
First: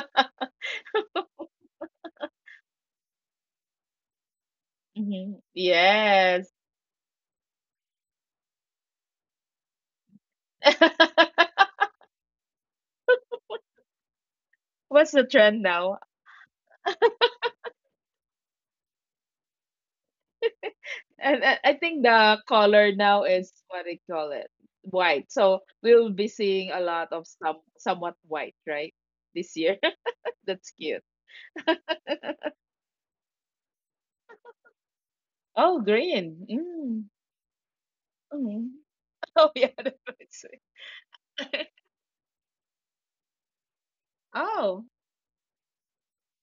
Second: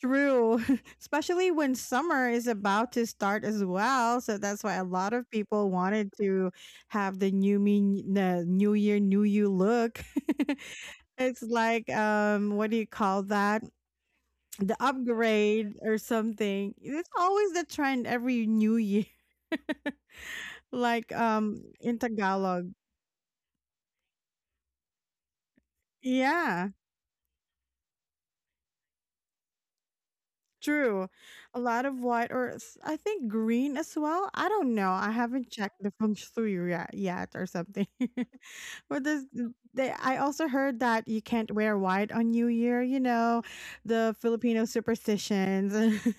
True, especially when summer is about to start as well. So that's why a lot of
Hmm.
people wanted
Yes.
to have the new me, the new year, new you look. It's like, um, what do you call that? The
What's the trend
upgrade
now?
or something. It's always the trend every new year, like
And I, I
um
think
in
the
Tagalog.
color now is what they call it, white. So we'll be seeing a
Yeah.
lot of some somewhat white, right? This year. That's cute.
True. A lot of white or s- I think green as well. I don't know. I haven't
Oh,
checked the feng
green.
shui
Mm.
yet, yet or something.
Mm.
But this,
Oh yeah, that's
they,
what I
I also heard that you
say.
can't wear white on New Year, you know, the
Oh,
Filipino superstitions.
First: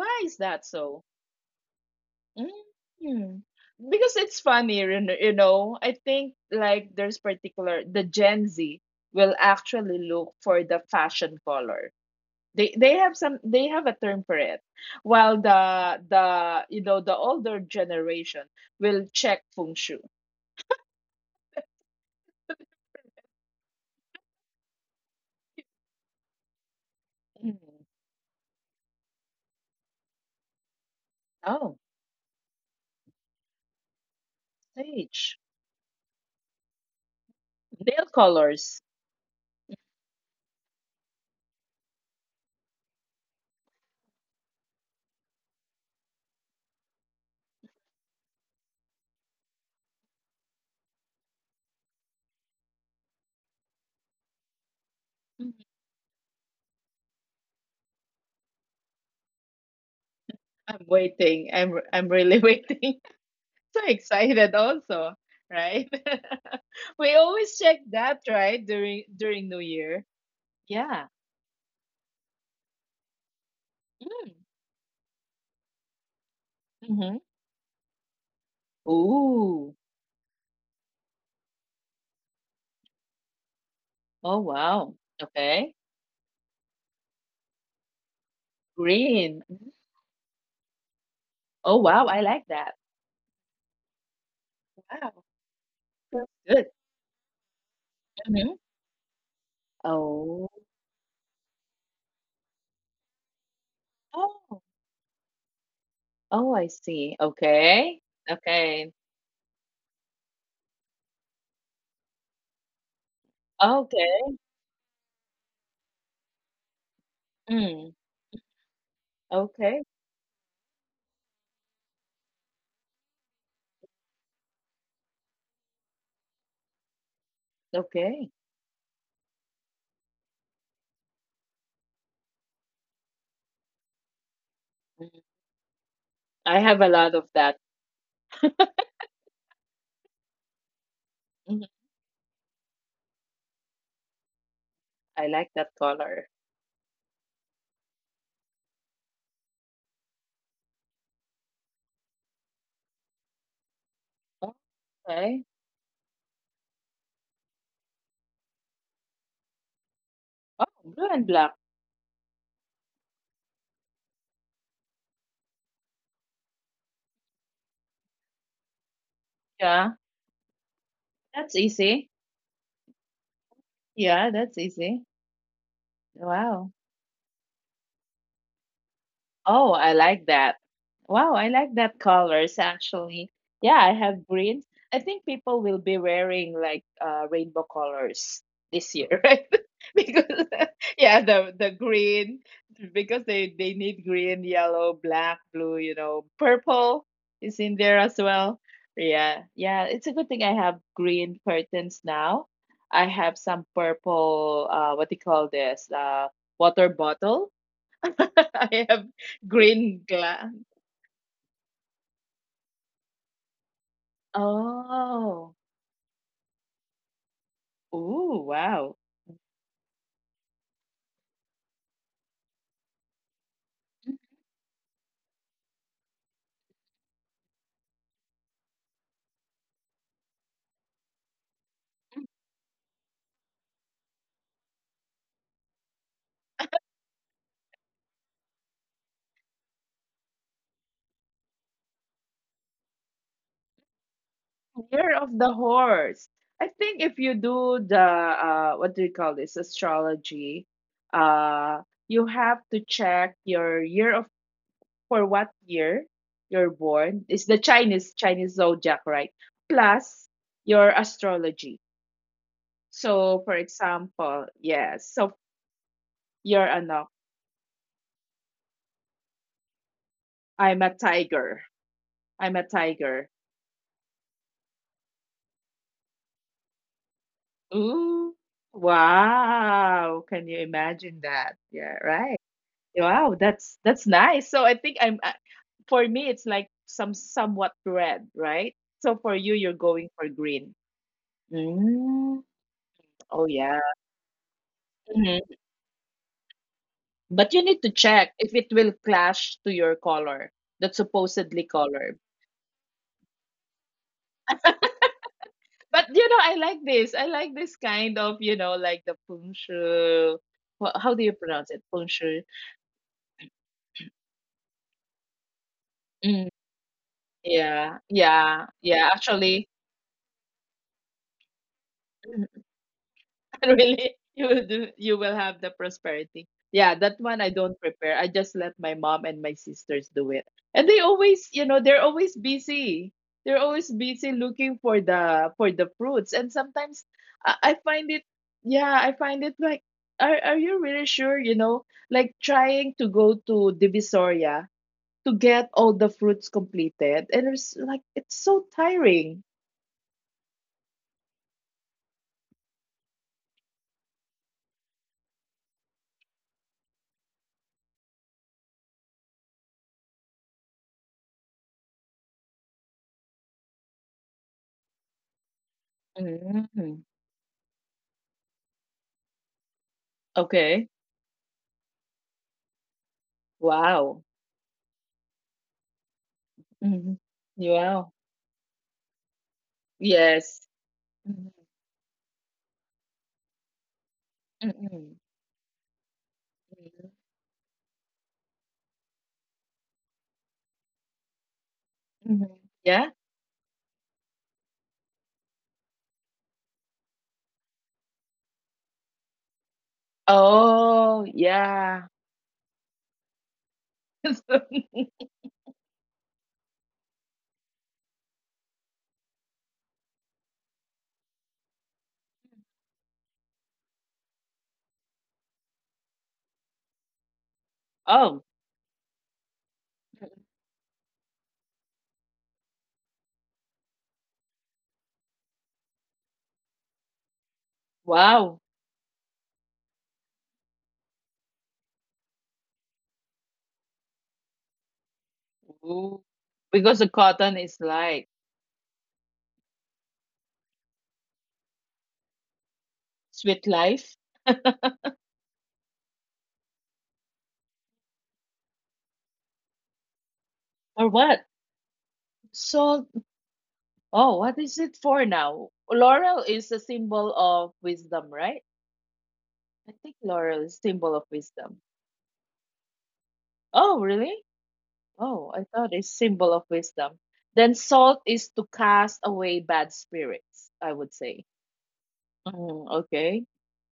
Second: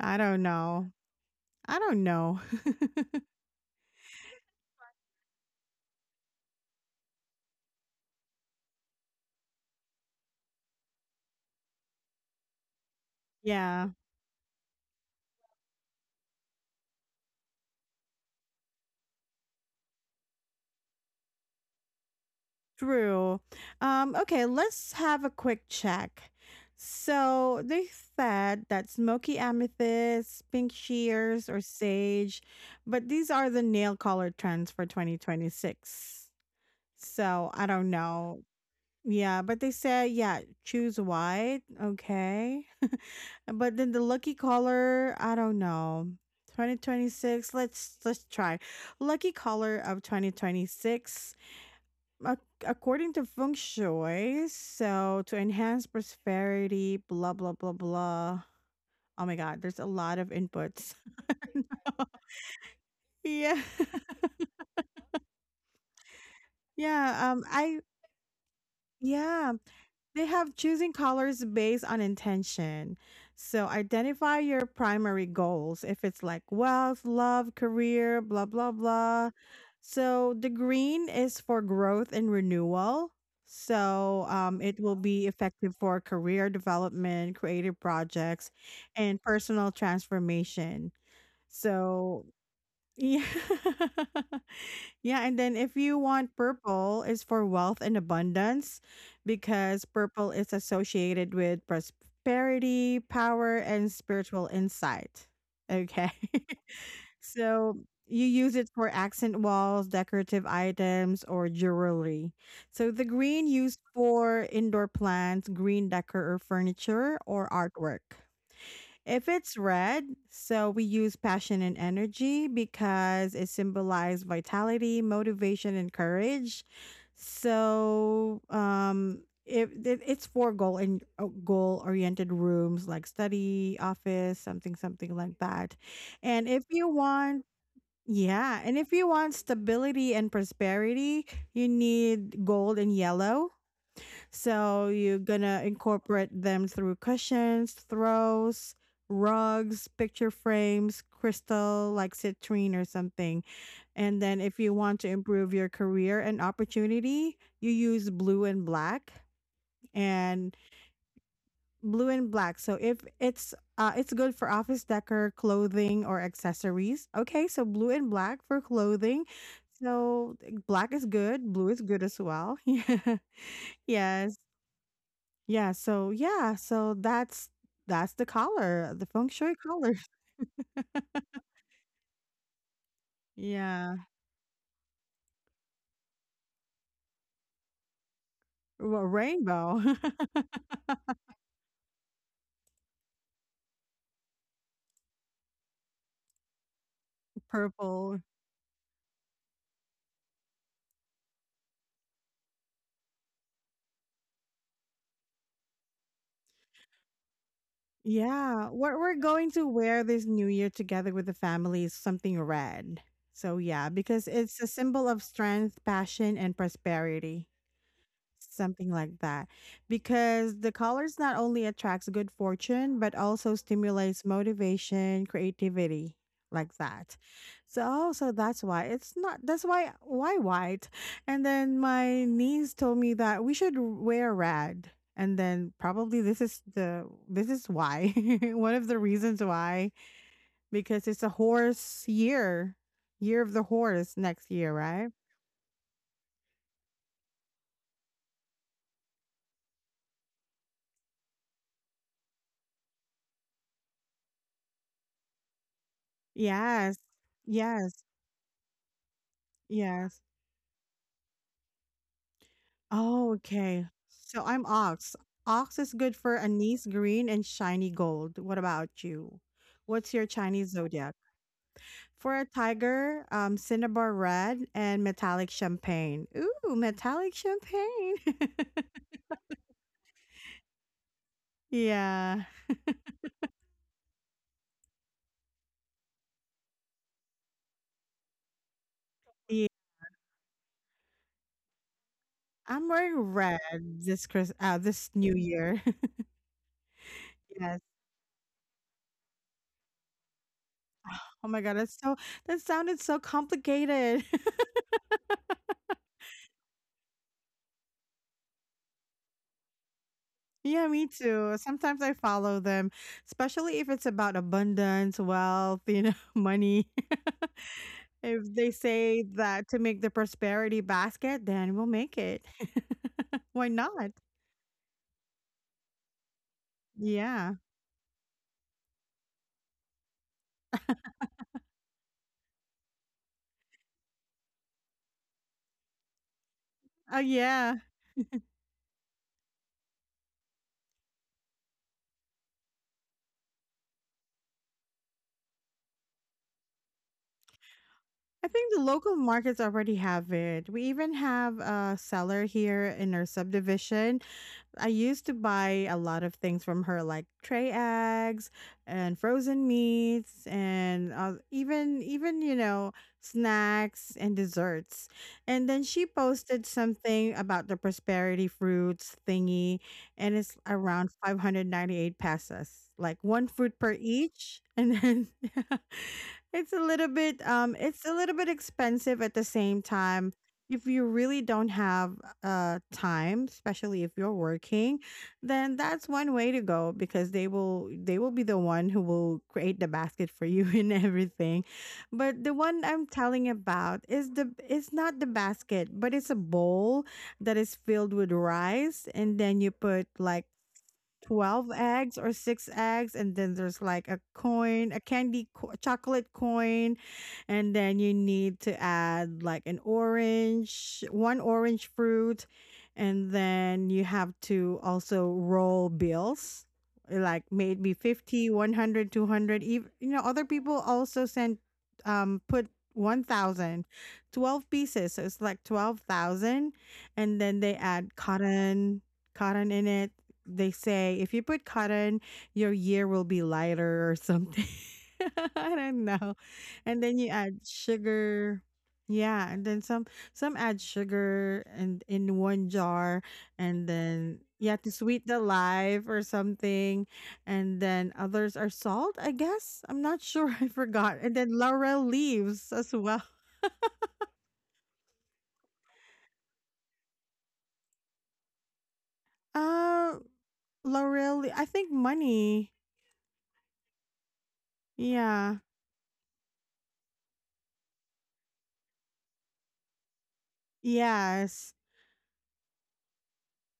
I
is
don't
that
know.
so?
I don't know.
Mm. Because it's funny, you kn- you know. I think like there's particular the Gen Z will actually look for the fashion color. They they have some, they have a
Yeah.
term for it. While the the you know the older generation will check feng shui.
True. Um, okay, let's have a quick check.
Mm.
So they said that smoky amethyst, pink shears, or
Oh,
sage, but these are the nail color trends for
sage.
twenty twenty-six. So I don't
Nail
know.
colors.
Yeah, but they said, yeah, choose white. Okay. But then the lucky color, I don't know. twenty twenty-six, let's let's try. Lucky color of twenty twenty-six, ac- according to feng shui, so to
Mhm.
enhance prosperity, blah blah blah blah. Oh my god, there's a lot of
I'm
inputs.
waiting. I'm I'm really waiting.
Yeah.
So excited also, right? We
Yeah, um
always
I,
check that, right? During
yeah,
during New Year.
they have choosing
Yeah.
colors based on intention. So
Mm.
identify your primary goals. If it's like wealth,
Mm-hmm.
love, career, blah, blah, blah.
Ooh.
So the green is for growth and renewal. So
Oh
um, it
wow.
will be
Okay.
effective for career development, creative projects, and
Green. Mhm.
personal transformation.
Oh wow, I
So,
like that.
yeah.
Wow.
Yeah, and then if you
That's
want
good.
purple, it's for wealth and
Mm-hmm.
abundance because purple
Oh.
is associated with prosperity, power, and spiritual
Oh.
insight. Okay.
Oh, I see.
So
Okay.
you use it
Okay.
for accent walls, decorative items, or jewelry. So the green used
Okay.
for indoor plants, green decor or furniture, or
Mm.
artwork. If it's
Okay.
red, so we use passion and energy because it symbolizes vitality, motivation, and courage.
Okay.
So, um, if it, it's for goal and goal oriented rooms like study, office, something,
Mhm.
something like that. And
I
if
have a
you
lot of
want,
that.
yeah, and if you want stability and prosperity,
Mhm.
you need gold and yellow, so you're
I like
gonna
that color.
incorporate them through cushions, throws, rugs, picture frames, crystal like citrine or something. And then if you want to
Okay.
improve your career and opportunity, you use blue and black
Oh,
and
blue and black.
blue and black. So if it's uh, it's good for office decor, clothing, or accessories. Okay, so blue and black for clothing.
Yeah.
So black is
That's
good, blue is
easy.
good as well.
Yeah,
Yeah. Yes.
that's easy.
Yeah, so yeah,
Wow.
so that's that's the color, the feng shui
Oh, I
color.
like that. Wow, I like that colors actually. Yeah, I
Yeah.
have greens. I think people will be wearing like uh, rainbow colors this
Well,
year, right?
rainbow,
Because yeah, the the green, because they they need green, yellow, black, blue, you know, purple is in there as
purple.
well. Yeah. Yeah, it's a good thing I have green curtains now. I have some purple, uh, what do you call this? Uh, water bottle.
Yeah,
I have
what we're going to
green
wear this new
gland.
year together with the family is something red. So yeah, because it's a symbol of
Oh,
strength, passion, and prosperity.
oh, wow.
Something like that, because the colors not only attracts good fortune but also stimulates motivation creativity, like that. So also that's why it's not, that's why why white, and then my niece told me that we should wear red, and then probably this is the this is why one of the reasons why, because it's a horse year, year of the horse next year,
Year
right?
of the horse. I think if you do the, uh, what do you call this, astrology, uh, you have to check your year of, for what year you're
Yes.
born. It's the
Yes.
Chinese Chinese zodiac, right? Plus
Yes.
your astrology. So,
Oh,
for
okay.
example,
So I'm
yes.
ox.
So
Ox is good for
you're
anise
ano?
green and shiny gold. What about you? What's your
I'm
Chinese
a
zodiac?
tiger.
For
I'm
a
a tiger.
tiger, um, cinnabar red and metallic champagne. Ooh, metallic champagne.
Ooh, wow. Can you imagine that? Yeah, right.
Yeah.
Wow, that's that's nice. So I think I'm uh, for me it's like some somewhat red, right? So for you you're
Yeah.
going for green. Mm.
I'm wearing
Oh
red
yeah.
this Chris uh this New
Mhm.
Year.
But you need to
Yes.
check if it will clash to your color, that
Oh
supposedly
my God, that's
color.
so, that sounded so complicated.
But you know, I like this. I like this kind of, you know, like the feng shui.
Yeah,
wha- How
me
do you
too.
pronounce it? Feng
Sometimes I
shui.
follow them, especially if it's about abundance, wealth, you know,
Mm.
money.
Yeah, yeah,
If they
yeah.
say
Actually,
that to make the prosperity basket, then we'll make it.
and
Why
really
not?
you will do, you will have the prosperity. Yeah, that one I
Yeah.
don't prepare, I just let my mom and my sisters do it. And they always, you know, they're always busy, they're always busy looking for the for the fruits. And sometimes
Oh,
i, I
yeah.
find it, yeah, I find it like, are, are you really sure, you know, like trying to go to Divisoria to get all the fruits completed, and it's like it's
I
so
think the local
tiring.
markets already have it. We even have a seller here in our subdivision. I used to buy a lot of things from her, like tray eggs and frozen meats, and uh, even even you know snacks and desserts. And then she posted
Mm,
something about the prosperity fruits thingy, and it's
okay.
around five hundred ninety eight pesos, like one fruit per
Wow.
each. And then it's a little
Mhm.
bit um, it's a
Wow.
little bit expensive at the same time
Yes.
if you really
Mhm.
don't have uh time, especially if you're working.
Mm-mm.
Then that's one way to go,
Mhm.
because they will they will be the one who will create the basket for you and everything. But
Mhm.
the one I'm
Yeah.
telling about is the it's not the basket, but it's a bowl that is filled with rice. And then you put like
Oh,
twelve
yeah.
eggs or six eggs, and then there's like a coin, a candy co- chocolate coin. And then you need to add like an orange, one orange fruit. And then you have to also roll bills, eh, like maybe
Oh,
fifty, one hundred, two hundred. Even you know other people also sent, um put one thousand, twelve pieces, so it's like twelve thousand. And then they add
wow.
cotton, cotton in it. They say if you put cotton, your year will be lighter or something. I don't
Ooh.
know.
Because the
And then you
cotton
add
is like
sugar. Yeah, and then some some add sugar, and in one jar.
sweet
And
life
then, yeah, to sweet the life or something. And then others are salt, I guess. I'm not sure. I
or
forgot.
what?
And then laurel leaves as
So,
well.
oh, what is it for now? Laurel is a symbol of wisdom, right? I think
Uh
laurel is symbol of
Laurel, I
wisdom.
think, money.
Oh, really? Oh, I
Yeah.
thought it's symbol of wisdom. Then salt is to cast away bad spirits, I would say.
Yes.
Mm, okay.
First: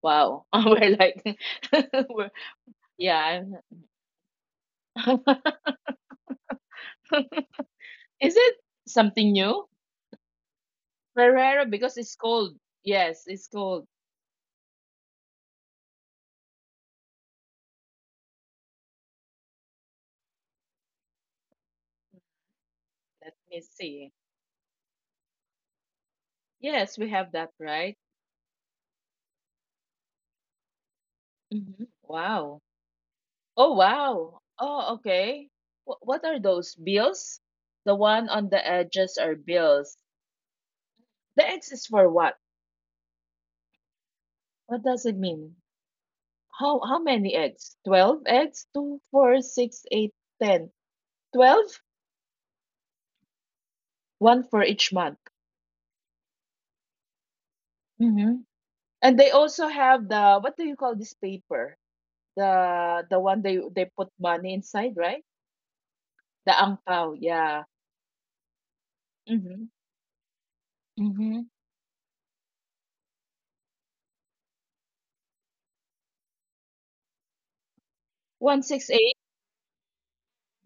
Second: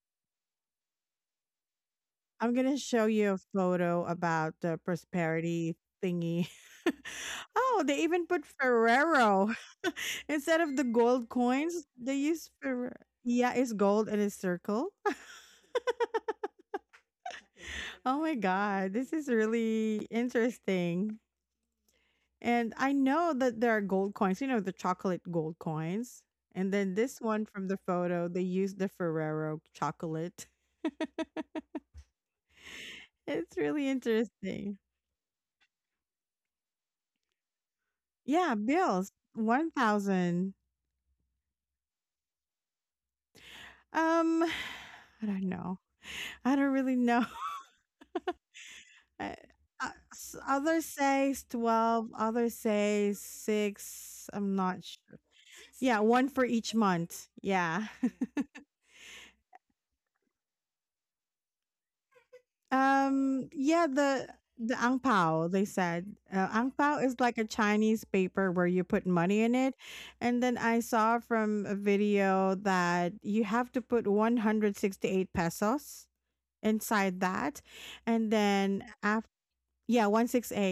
Wow. We're like, we're,
I'm gonna show you a
yeah.
photo about the prosperity thingy. Oh, they even
Is
put
it something
Ferrero
new?
instead of the gold
Ferrero,
coins.
because
They
it's
use
cold.
Ferrero.
Yes, it's
Yeah, it's
cold.
gold and it's circle. Oh my God, this is really interesting. And I know
Let
that there
me
are gold
see.
coins. You know, the chocolate gold coins. And then
Yes,
this
we
one
have
from
that,
the
right?
photo, they use the Ferrero chocolate.
Hmm. Wow.
It's really
Oh, wow.
interesting.
Oh, okay. Wh- what are those? Bills? The
Yeah,
one on the
bills.
edges are bills.
one thousand.
The X is for what?
Um,
What
I
does it
don't
mean?
know. I don't really
How how
know.
many eggs? twelve eggs? two,
I, I- s- Others says
twelve?
twelve, others says six. I'm
One for
not
each
sure.
month.
Yeah, one for each month. Yeah.
Mm-hmm. And they also have the what do you call this paper? The the
Um,
one they
yeah,
they put
the
money
the ang
inside, right?
pao, they said. Uh,
The
ang
ang
pao is
pao,
like a
yeah.
Chinese paper where you put money in it.
Mm-hmm.
And then I saw
Mm-hmm.
from a video that you have to put one hundred sixty-eight pesos inside that. And then
one six eight,
after. Yeah,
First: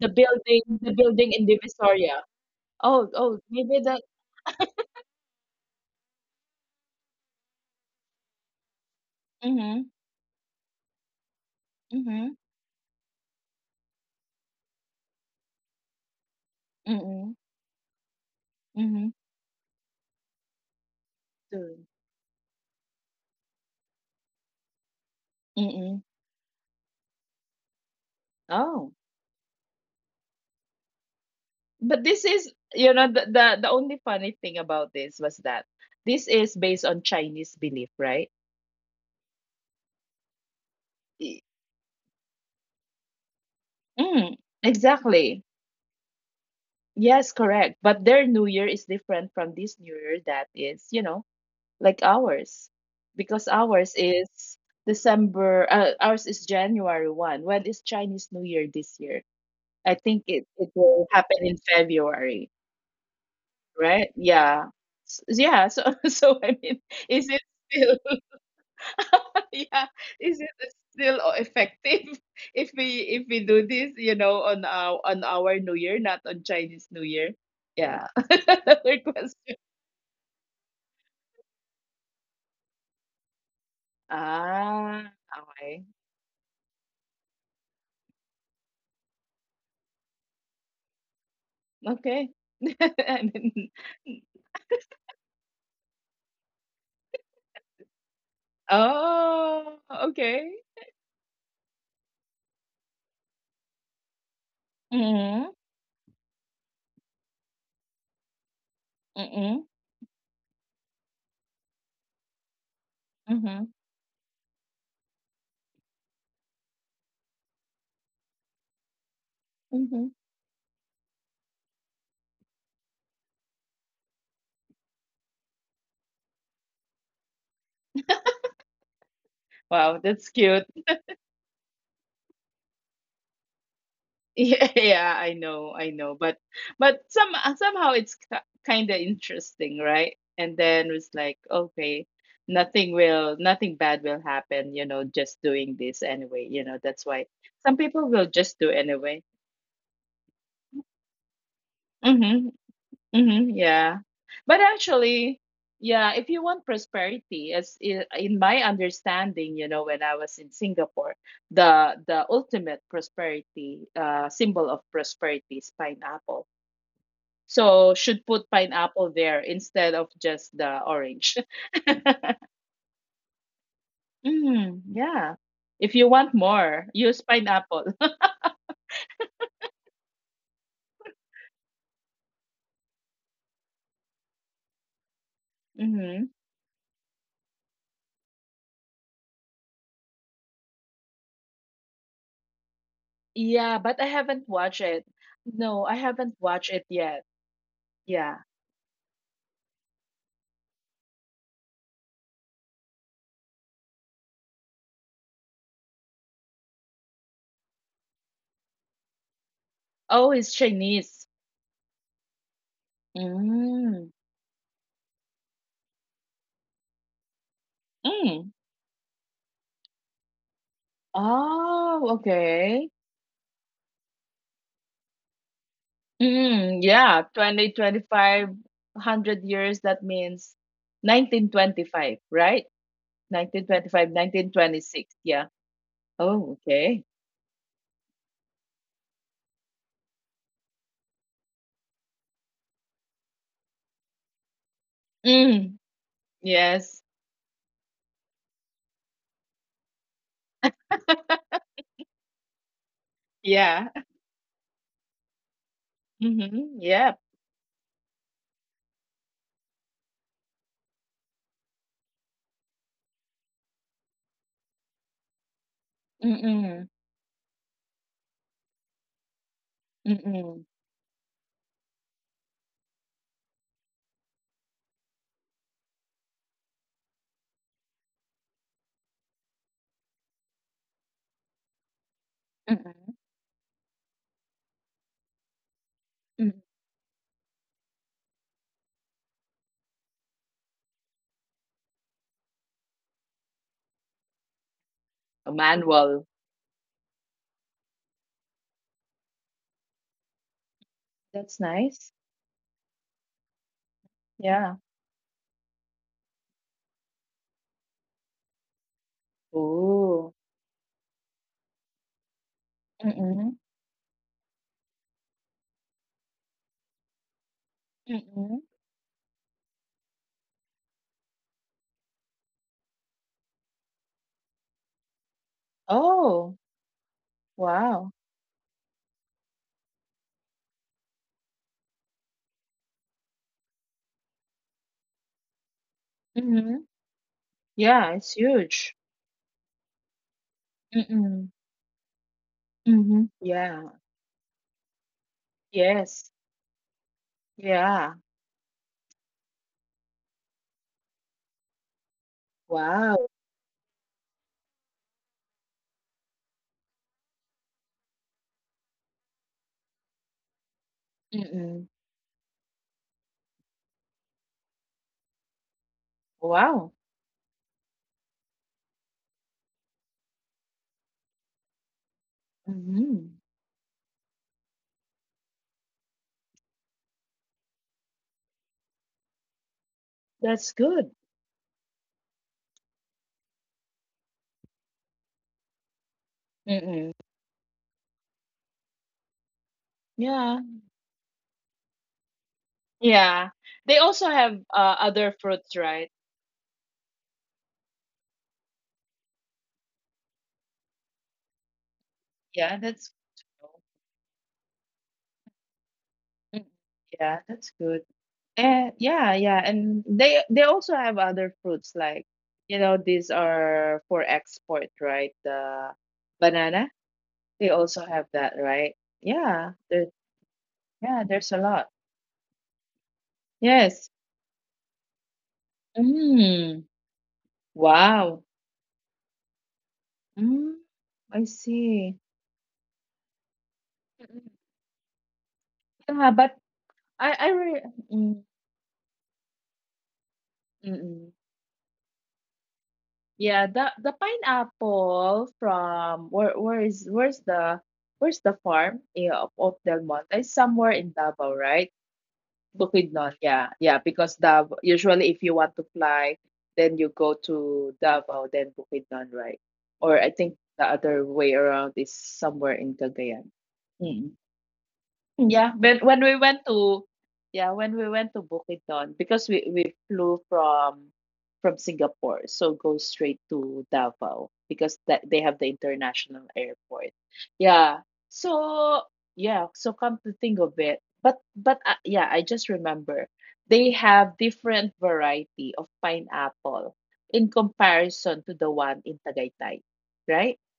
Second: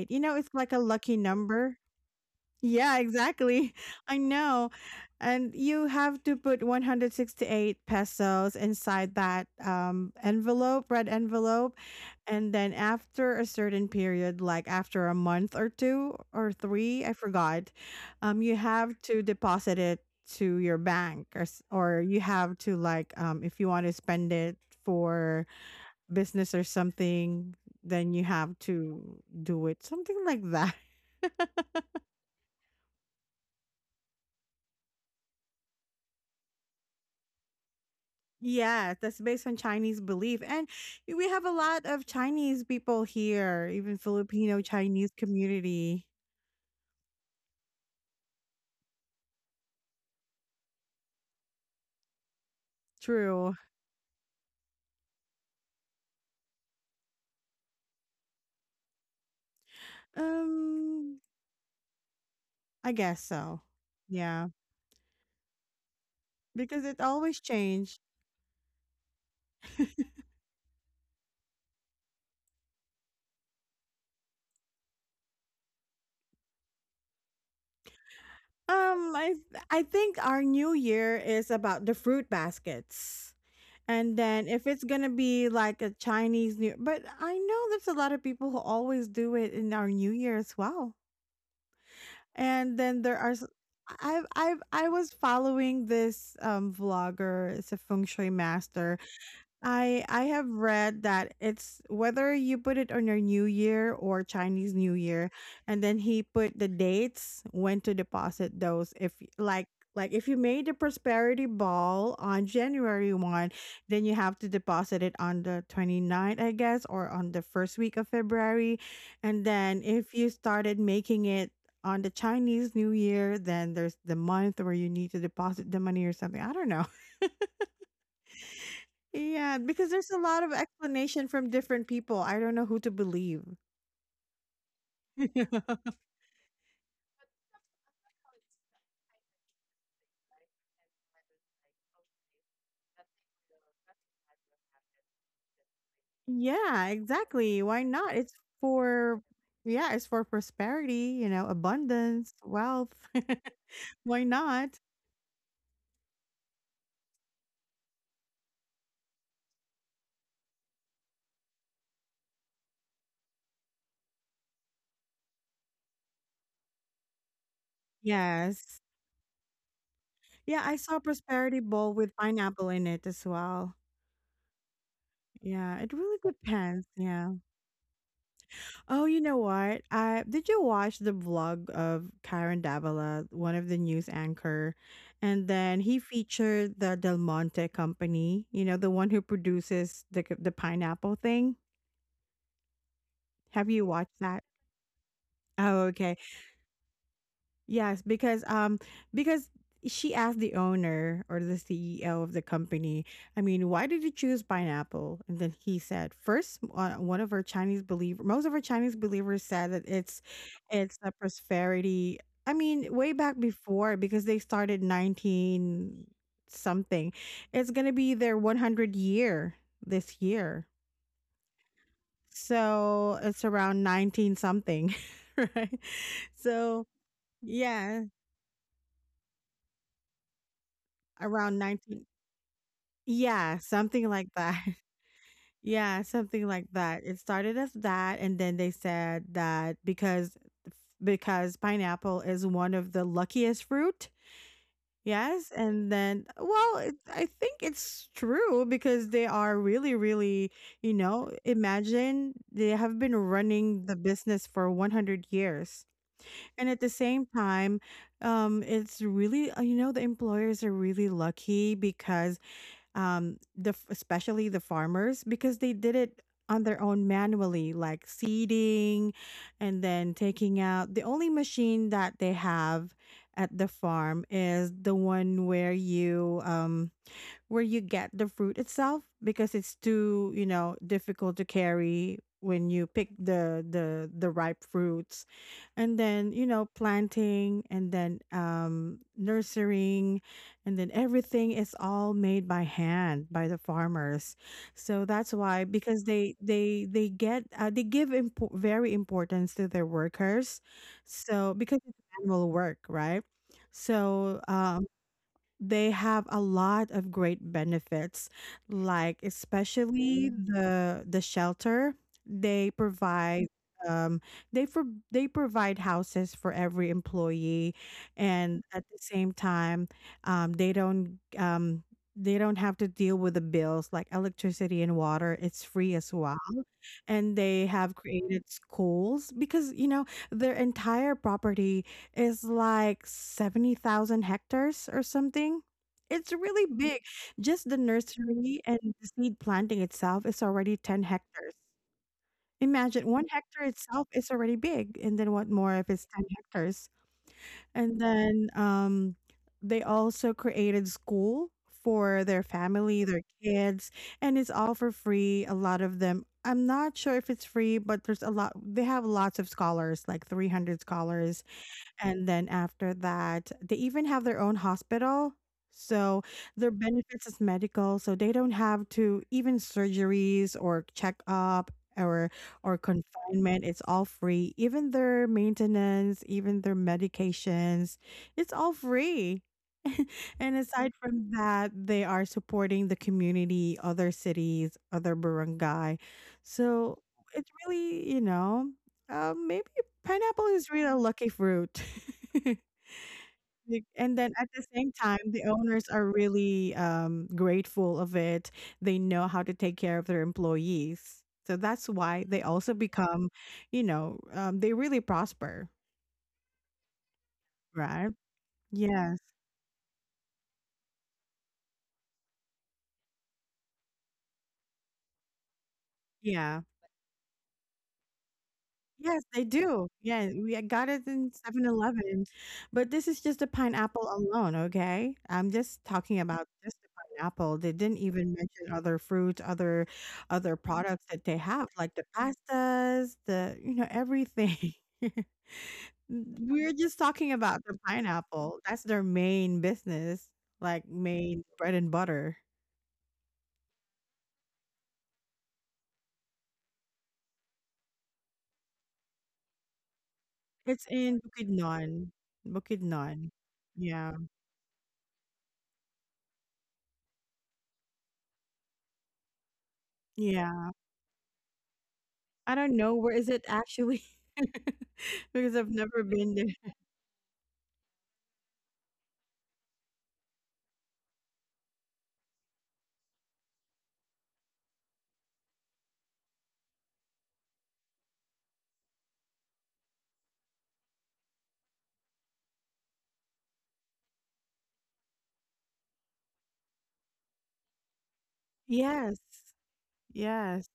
the
You know, it's
building,
like a
the
lucky
building in
number.
Divisoria.
Yeah,
Oh, oh,
exactly.
maybe that.
I know. And you have to put one hundred sixty-eight pesos inside that,
Mm-hmm.
um, envelope, red envelope.
Mm-hmm.
And then after a certain period, like after a month or two or three, I
Mm-hmm.
forgot, um, you have
Mm-hmm.
to deposit it to your bank, or s-
Soon.
or you have to, like, um, if you want to spend it for
Mm-hmm.
business or something, then you have
Oh.
to do it. Something like that.
But this is, you know, the, the the only funny thing about this was that this is based on Chinese belief, right?
Yeah, that's based on Chinese belief. And we
I-
have a lot of Chinese people here, even
mm,
Filipino Chinese
exactly,
community.
yes, correct. But their New Year is different from this New Year that is, you know, like ours. Because
True.
ours is December, uh, ours is January first. When is Chinese New Year this year? I think it, it will
Um,
happen in February,
I guess so.
right?
Yeah,
Yeah. S- yeah, so so I mean
because it
is it
always
still
changed.
yeah. Is it still o- effective if we if we do this, you know, on our on our New Year, not on Chinese New Year? Yeah. Another
Um, I
question.
I think our new year is about the fruit baskets. And then if it's
Ah,
gonna be
okay.
like a Chinese New, but I know there's a lot of people who always do it in our New Year as well.
Okay.
And then there
And
are s-
then-
I've I've I was following this um vlogger, it's a feng shui master.
oh,
I I
okay.
have read that it's whether you put it on your New Year or Chinese New Year,
Mm-hmm.
and then he put the dates when to deposit those. If y-
Mm-hmm.
like like if you made the prosperity ball on January first,
Mm-hmm.
then you have to deposit it on the 29th, I guess, or on the first week of February. And then
Mm-hmm.
if you started making it on the Chinese New Year, then there's the month where you need to deposit the money or something. I don't know. Yeah, because
Wow,
there's a
that's
lot of
cute.
explanation from different people. I don't know who to believe.
Yeah, yeah, I
Yeah,
know, I know, but but some uh, somehow it's kind of interesting, right? And then it's like, okay, nothing will, nothing bad will happen, you know, just doing this anyway, you know.
yeah,
That's why
exactly. Why
some
not?
people will
It's
just do
for.
anyway.
Yeah, it's for prosperity, you know, abundance,
Mm-hmm,
wealth.
mm-hmm, yeah.
Why
But
not?
actually, yeah, if you want prosperity, as in, in my understanding, you know, when I was in Singapore, the the ultimate prosperity, uh, symbol of prosperity is pineapple. So should put
Yes.
pineapple there instead of just
Yeah, I
the
saw
orange.
prosperity bowl with pineapple in it as well.
Mm, yeah.
Yeah,
If
it
you
really
want more,
depends.
use
Yeah.
pineapple.
Oh, you know what? I Did you watch the vlog of Karen Davila, one of the news anchor, and then he
Hmm.
featured the Del Monte company, you know, the one who produces the c- the pineapple thing? Have
Yeah,
you
but I
watched
haven't
that?
watched it. No,
Oh,
I
okay.
haven't watched it yet.
Yes,
Yeah.
because um because she asked the owner or the C E O of the company, I mean, why did you choose pineapple? And then he said, first, uh, one of our Chinese believer, most of our Chinese believers said that it's
Oh, it's
it's a
Chinese.
prosperity. I mean, way back before,
Mm.
because they started nineteen something. It's going to be their
Mm.
one hundred year this year.
Oh, okay.
So, it's around nineteen something, right?
Mm,
So,
yeah, twenty,
yeah,
twenty-five, one hundred years, that means
around nineteen.
nineteen twenty-five, right?
Yeah,
nineteen twenty-five,
something like that.
nineteen twenty-six, yeah.
Yeah, something
Oh,
like that.
okay.
It started as that, and then they said that because because pineapple is one of the luckiest fruit. Yes,
Mm.
and then, well, it,
Yes.
I think it's true, because they are really, really, you know, imagine they have been running the
Yeah.
business for one hundred years, and at the
Mhm.
same
Yep.
time, um, it's really, uh, you know, the employers are really lucky because um the f- especially the farmers, because they did it on their
Mm-mm.
own manually, like seeding, and then taking
Mm-mm.
out. The only machine that they have at the farm is the one where you, um where you get the fruit itself, because it's too, you know, difficult to carry when you pick
Mm-mm.
the the the ripe fruits. And then, you
Mm.
know, planting, and then um nurturing, and then everything is all made by hand by the farmers. So that's
A
why, because
manual.
they they they get uh, they give impo- very importance to their workers. So
That's
because it's
nice.
manual work, right? So
Yeah.
um they have a lot of great benefits, like especially
Ooh.
the the shelter they provide.
Mm-mm.
um they for they provide houses for every employee. And
Mm-mm.
at the same time, um they don't um they don't have to deal with the bills, like electricity and water. It's free as well.
Oh,
And they have
wow.
created schools, because you know, their entire property is like seventy thousand hectares or something. It's really
Mm-hmm.
big. Just the
Yeah, it's
nursery and
huge.
the seed planting itself is already ten
Mm-mm.
hectares. Imagine
Mm-hmm.
one hectare
Yeah.
itself is already big. And then what more if it's ten
Yes.
hectares? And
Yeah.
then, um, they also created school for their family, their
Wow.
kids, and it's all for free. A lot of them. I'm not sure if it's free, but there's a lot. They have lots of scholars, like three hundred scholars,
Mm-mm.
and then after that, they even have their own hospital. So their
Wow.
benefits is medical, so they don't have to even surgeries or checkup, or or
Mm-hmm.
confinement. It's all free. Even their maintenance, even their medications, it's all free. And
That's
aside
good.
from that, they are supporting the community, other cities, other barangay. So
Mm-mm.
it's really, you know, um, maybe pineapple
Yeah.
is really a lucky fruit.
Yeah.
Like,
They
and
also
then at
have
the same
uh,
time,
other
the
fruits,
owners are
right?
really, um, grateful of it. They know how to take care of their employees. So that's why they also
Yeah, that's.
become, you know, um, they really prosper,
Mm, yeah, that's good.
right?
And
Yes.
yeah, yeah, and they they also have other fruits like, you know, these are for export, right? The
Yeah.
banana, they also have that, right?
Yes, they
Yeah,
do.
there,
Yeah, we got it
yeah,
in
there's a
Seven
lot.
Eleven, but this is just the
Yes.
pineapple alone, okay? I'm just talking about just
Mm,
the pineapple. They didn't even
wow.
mention other fruits, other other
Mm,
products that they
I
have, like the
see.
pastas, the you know,
Mm, mm.
everything.
Yeah, but
We're just
I
talking
I
about
really
the
mm,
pineapple. That's their main business, like
mm, mm.
main bread and butter.
Yeah, the the pineapple from where where is where's the where's the farm, yeah, of, of Del Monte? It's
It's
somewhere in
in
Davao, right?
Bukidnon.
Bukidnon,
Bukidnon.
yeah, yeah.
Yeah.
Because Davao usually if you want to fly, then you go to Davao, then Bukidnon, right? Or I think
Yeah.
the other way around is
I
somewhere
don't
in
know where is it
Cagayan.
actually.
Mm-hmm.
Because
Yeah,
I've
but
never
when we
been
went
there.
to yeah, When we went to Bukidnon because we we flew from from Singapore, so go straight to Davao because that they have the international airport. Yeah. So yeah, so come to think of it, but but uh, yeah, I just remember they have different variety of pineapple in comparison to the one in
Yes.
Tagaytay, right?
Yes.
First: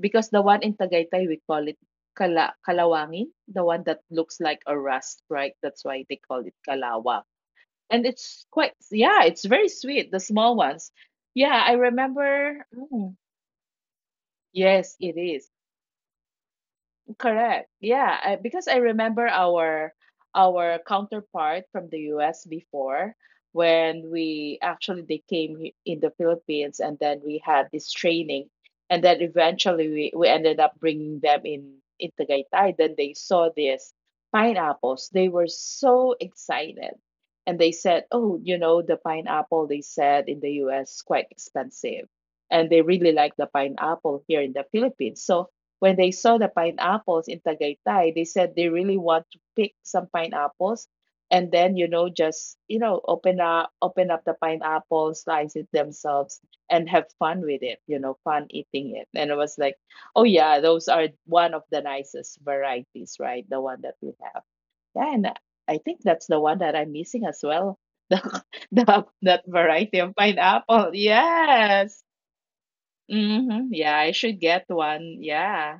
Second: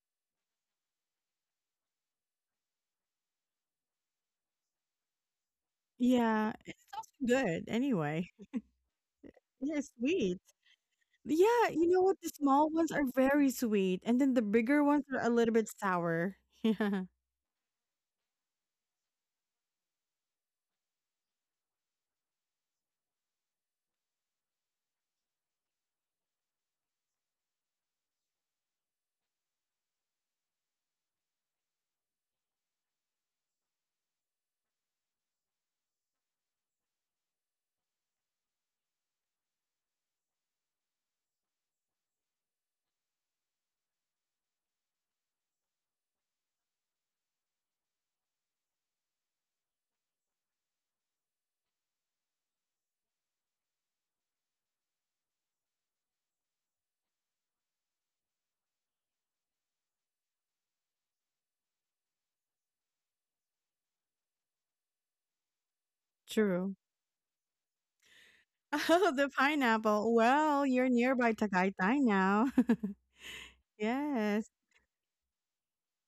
Because the one in Tagaytay, we call it kala, kalawangin, the one that looks like a rust, right? That's why they call
Yeah,
it
it's also
kalawang.
good
And
anyway.
it's quite, yeah, it's very
Yeah,
sweet, the
sweet.
small ones. Yeah,
Yeah,
I
you know what? The
remember.
small ones are
Mm,
very sweet, and then the bigger
yes,
ones
it
are a
is.
little bit sour. Yeah,
Correct. Yeah, I, because I remember our our counterpart from the U S before when we actually they came he- in the Philippines, and then we had this training, and then eventually we, we ended up bringing them in in Tagaytay. Then they saw these pineapples. They were so excited, and they said, oh, you know, the pineapple, they said in the U S quite expensive, and they really like the pineapple here in the Philippines. So when they saw the pineapples in Tagaytay, they said they really want to pick some pineapples and then, you know, just, you know, open up open up the pineapple, slice it themselves, and have fun with it, you know, fun eating it. And I was like, oh yeah, those are one of the nicest varieties, right? The one that we have. Yeah, and I think that's the one that
true.
I'm missing as well. The, the
Oh, the
that variety
pineapple.
of
Well, you're
pineapple.
nearby Tagaytay
Yes.
now.
Mm-hmm. Yeah, I
Yes.
should get one. Yeah.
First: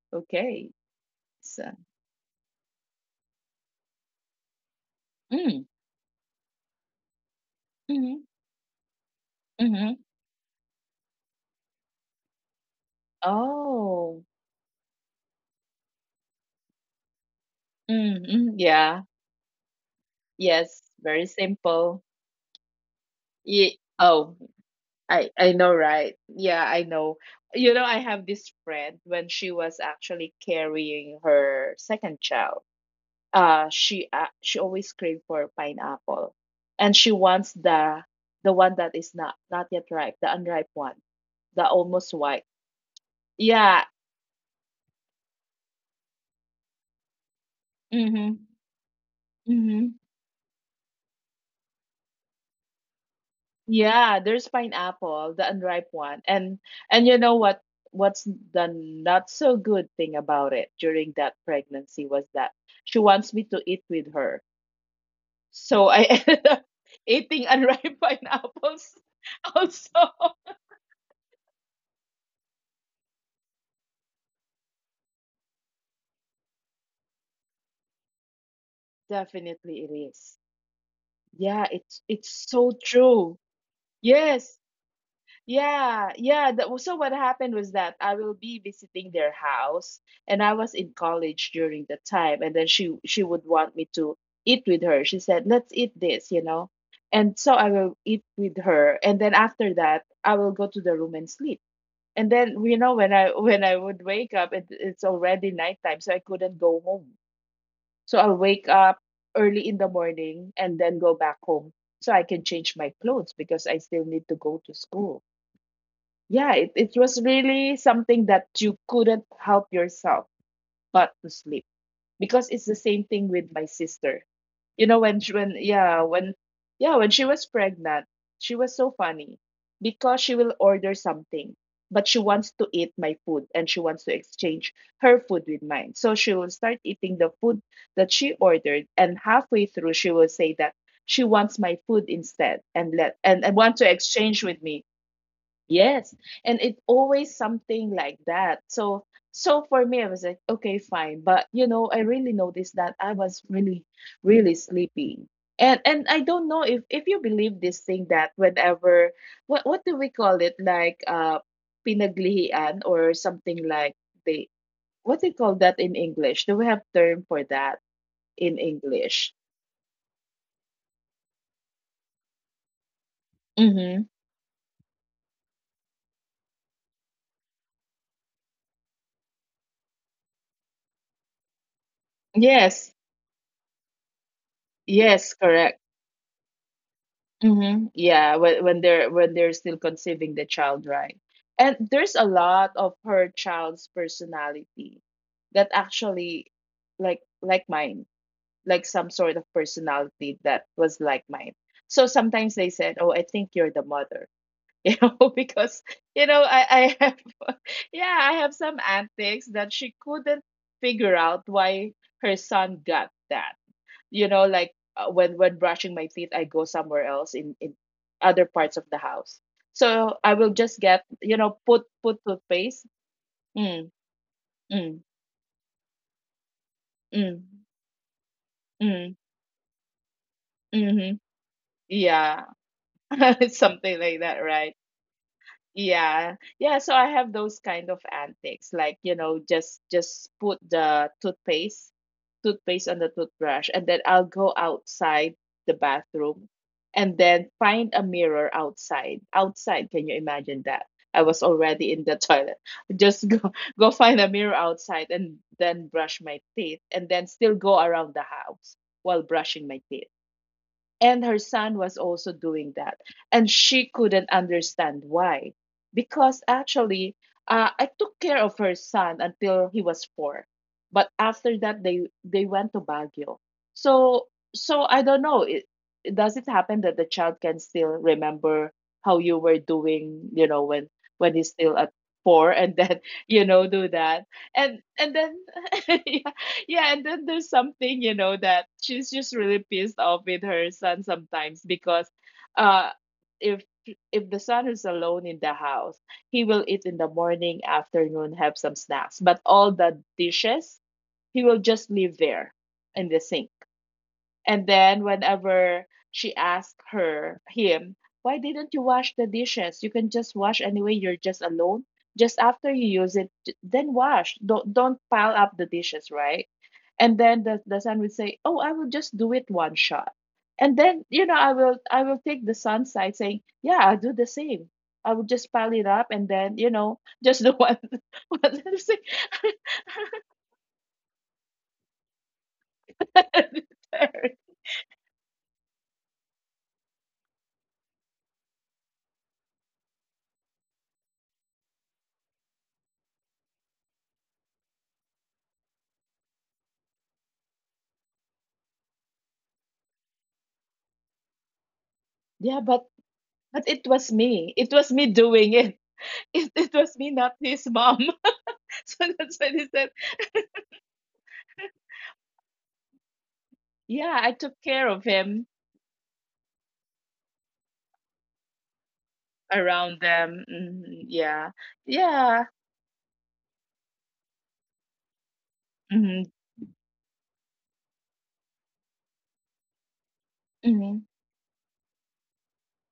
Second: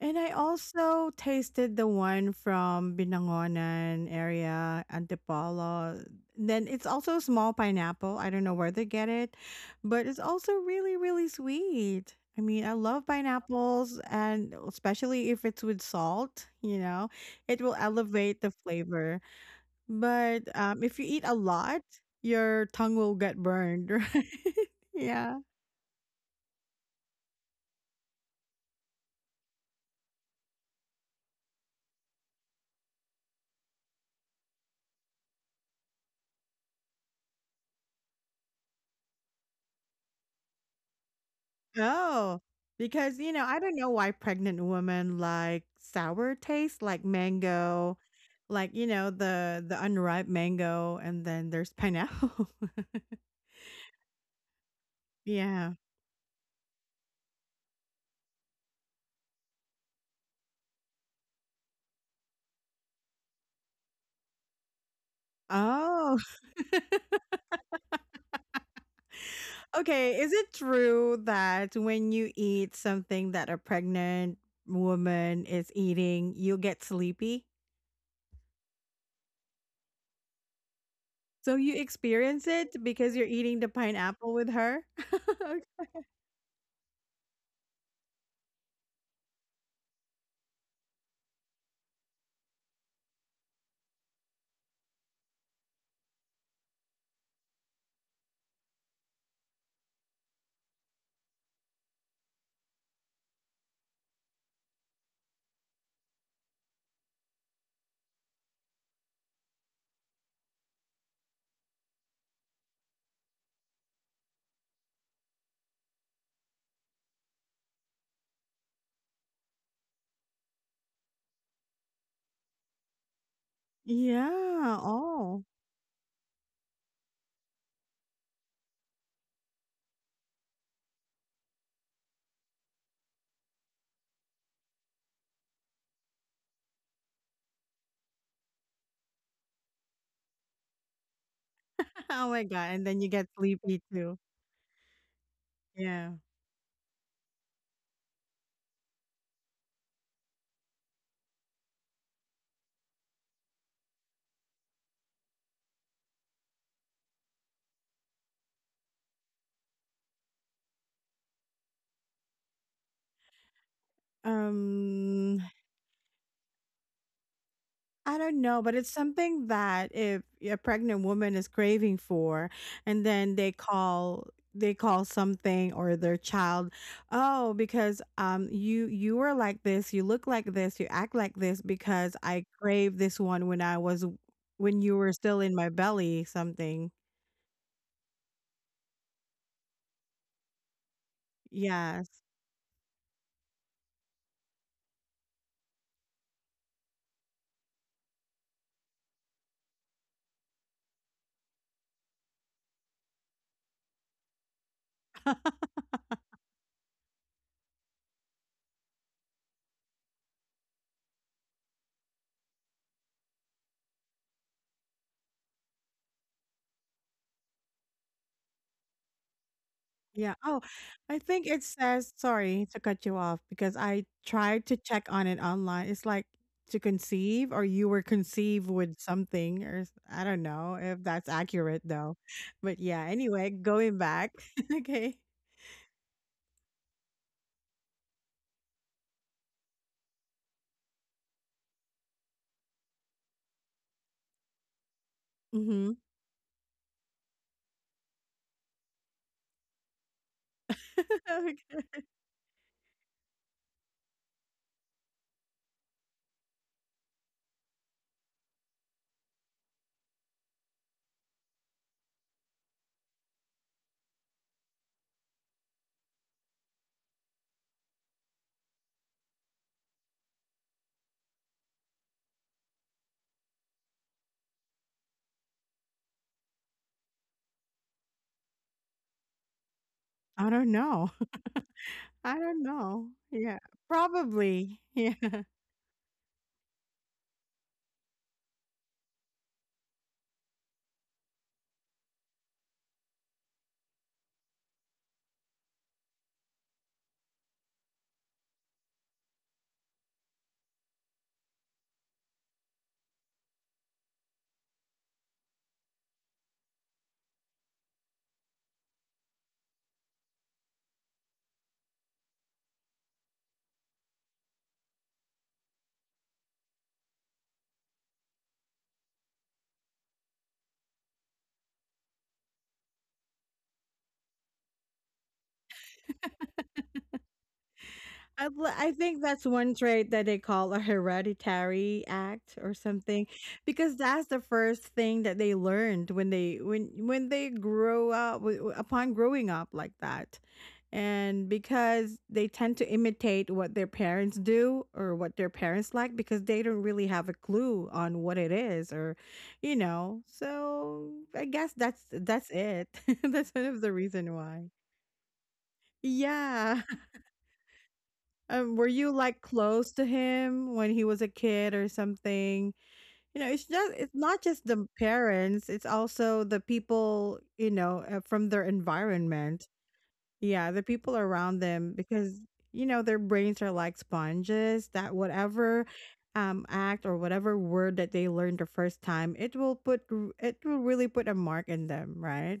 And I
Okay.
also
So
tasted the one from Binangonan area,
mm,
Antipolo. Then it's also a small pineapple.
mhm,
I don't know where they get it,
mhm.
but it's also really, really sweet. I mean, I love pineapples,
Oh.
and especially if it's with salt, you know, it will
Mm, mm,
elevate the
yeah.
flavor. But
Yes,
um, if you
very
eat a lot,
simple.
your tongue will get
Yeah,
burned,
oh,
right?
I I
Yeah.
know, right? Yeah, I know. You know, I have this friend when she was actually carrying her second child. Uh, she uh, she always craved for pineapple, and she wants the the one that is not not yet ripe, the unripe one, the almost white.
Oh, because, you know, I
Yeah.
don't know why pregnant women like sour taste, like mango,
Mm-hmm.
like, you know, the
Mm-hmm.
the unripe mango, and then there's pineapple.
Yeah, there's pineapple, the unripe
Yeah.
one. And and you know what what's the not so good thing about it during that pregnancy was that she wants me to eat with her. So I
Oh,
ended up eating unripe pineapples also.
okay. Is it true that when you eat something that a pregnant woman is eating, you get sleepy?
Definitely it is. Yeah,
So you
it's it's
experience
so
it
true.
because you're eating the pineapple
Yes.
with her?
Yeah, yeah. That was, so what happened was that I will be visiting their house, and I was in college during the time, and then she she would want me to eat with her. She said, "Let's eat this," you know, and so I will eat with her, and then after that, I will go to the room and sleep. And then you know when I when I would wake up, it, it's already nighttime, so I couldn't go home. So I'll wake up early in the morning and then go back home so I can change my clothes because I still need to go to school. Yeah, it, it was really something that you couldn't help yourself but to sleep, because it's the same thing with my sister. You know,
Yeah.
when she, when
Oh.
yeah, when yeah, when she was pregnant, she was so funny because she will order something, but she wants to eat my food and she wants to exchange her food with mine. So she will start eating the food that she ordered and halfway through she will say that she wants my food
Oh
instead
my
and
God. And
let
then you
and,
get
and want to
sleepy
exchange
too.
with me. Yes.
Yeah.
And it always something like that. So so for me I was like, okay, fine. But you know, I really noticed that I was really, really sleepy. And and I don't know if if you believe this thing that whenever what what do we call it? Like uh pinaglihian or something like they, what do you call
Um,
that in English? Do we have term for that
I
in
don't know, but it's
English?
something that if a pregnant woman is craving for, and then they
Mm-hmm.
call they call something or their child, oh, because um you you were like this, you look like this, you act like this because I
Yes.
crave this one when I was when you
Yes,
were still in
correct.
my belly, something.
Mm-hmm. Yeah, when when they're when they're still conceiving the child, right? And there's a
Yeah,
lot of her child's personality that actually like like mine, like some sort of personality that was like mine. So sometimes they said, "Oh, I think you're the mother," you know, because you know I I have yeah I have some antics that she couldn't figure out why her son got that, you know, like uh, when when brushing my teeth, I go somewhere else in in other parts of the house, so I will
yeah.
just
Oh,
get, you
I
know,
think
put
it
put
says,
toothpaste.
sorry to cut you off
Mm.
because I tried
Mm.
to check on it online. It's like to
Mm.
conceive or you were conceived
Mm.
with something or s- I don't know
Mm.
if that's accurate though.
Yeah.
But yeah, anyway,
Something like
going
that,
back.
right?
Okay.
Yeah. Yeah, so I have those kind of antics like, you know, just just put the toothpaste toothpaste on the toothbrush, and then I'll go outside the
Mhm.
bathroom and then find a mirror outside. Outside, can you imagine that? I was already in
Okay.
the toilet. Just go go find a mirror outside and then brush my teeth and then still go around the house while brushing my teeth. And her son was also doing that. And she couldn't understand why. Because actually, uh, I took care of her son until he was four. But after that, they, they went to Baguio. So, so I don't know. It, it- does it happen that the child can still remember how you were doing, you know,
I
when,
don't
when
know.
he's still at four,
I
and
don't
then,
know.
you know,
Yeah.
do that? And,
Probably.
and then,
Yeah.
Yeah, and then there's something, you know, that she's just really pissed off with her son sometimes, because uh if if the son is alone in the house, he will eat in the morning, afternoon, have some snacks, but all the dishes he will just leave there in the sink. And then whenever she asked her him, why didn't you wash the dishes? You can just wash anyway. You're just alone. Just after you use it, j- then wash. Don't don't pile up the dishes, right? And then the, the son would say, oh, I will just do it one shot. And then, you know, I will I will take the son's side saying, yeah, I'll do the same. I will just pile it up and then, you know, just the one one.
I bel I think that's one trait that they call a hereditary act or something, because that's the first thing that they learned when they when when they grow up wi- wi- upon growing up like that. And because they tend to imitate what their parents do or what their parents like because they don't really have a clue on what it is or you know. So I guess that's
Yeah,
that's
but
it.
but
That's
it
one of
was
the
me.
reason
It was
why.
me doing it. It, it was
Yeah.
me, not his mom.
Um,
So
were
that's
you,
why he
like,
said,
close to him when he was a kid or something? You know, it's
yeah,
just
I
it's
took
not
care
just
of
the
him
parents, it's also the people, you know, uh, from their environment.
around them.
Yeah,
Mhm,
the people
yeah.
around them
Yeah.
because, you know, their brains are like sponges that whatever
Mm-hmm,
um act or whatever word that they learned the first time, it will put r- it
mm-hmm,
will really put a mark in them, right?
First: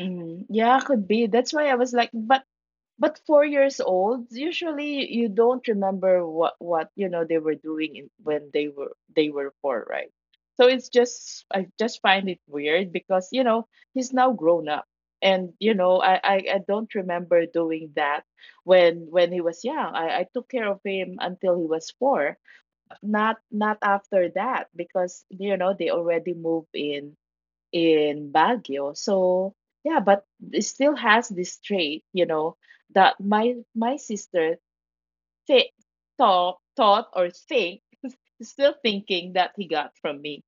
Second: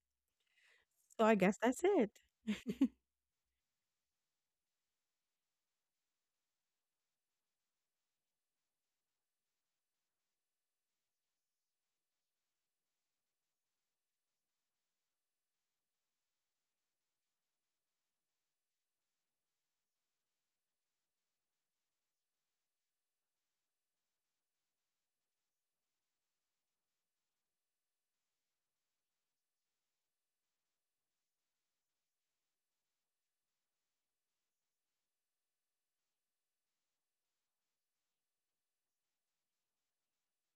mm-hmm. Yeah, could
So
be.
I
That's
guess
why I
that's
was like,
it.
but but four years old usually you don't remember what what you know they were doing in, when they were they were four, right? So it's just I just find it weird because, you know, he's now grown up, and you know i i, I don't remember doing that when when he was young. I, I took care of him until he was four, not not after that because you know they already moved in in Baguio. So yeah, but it still has this trait, you know, that my my sister th- thought thought or think still thinking that he got from me.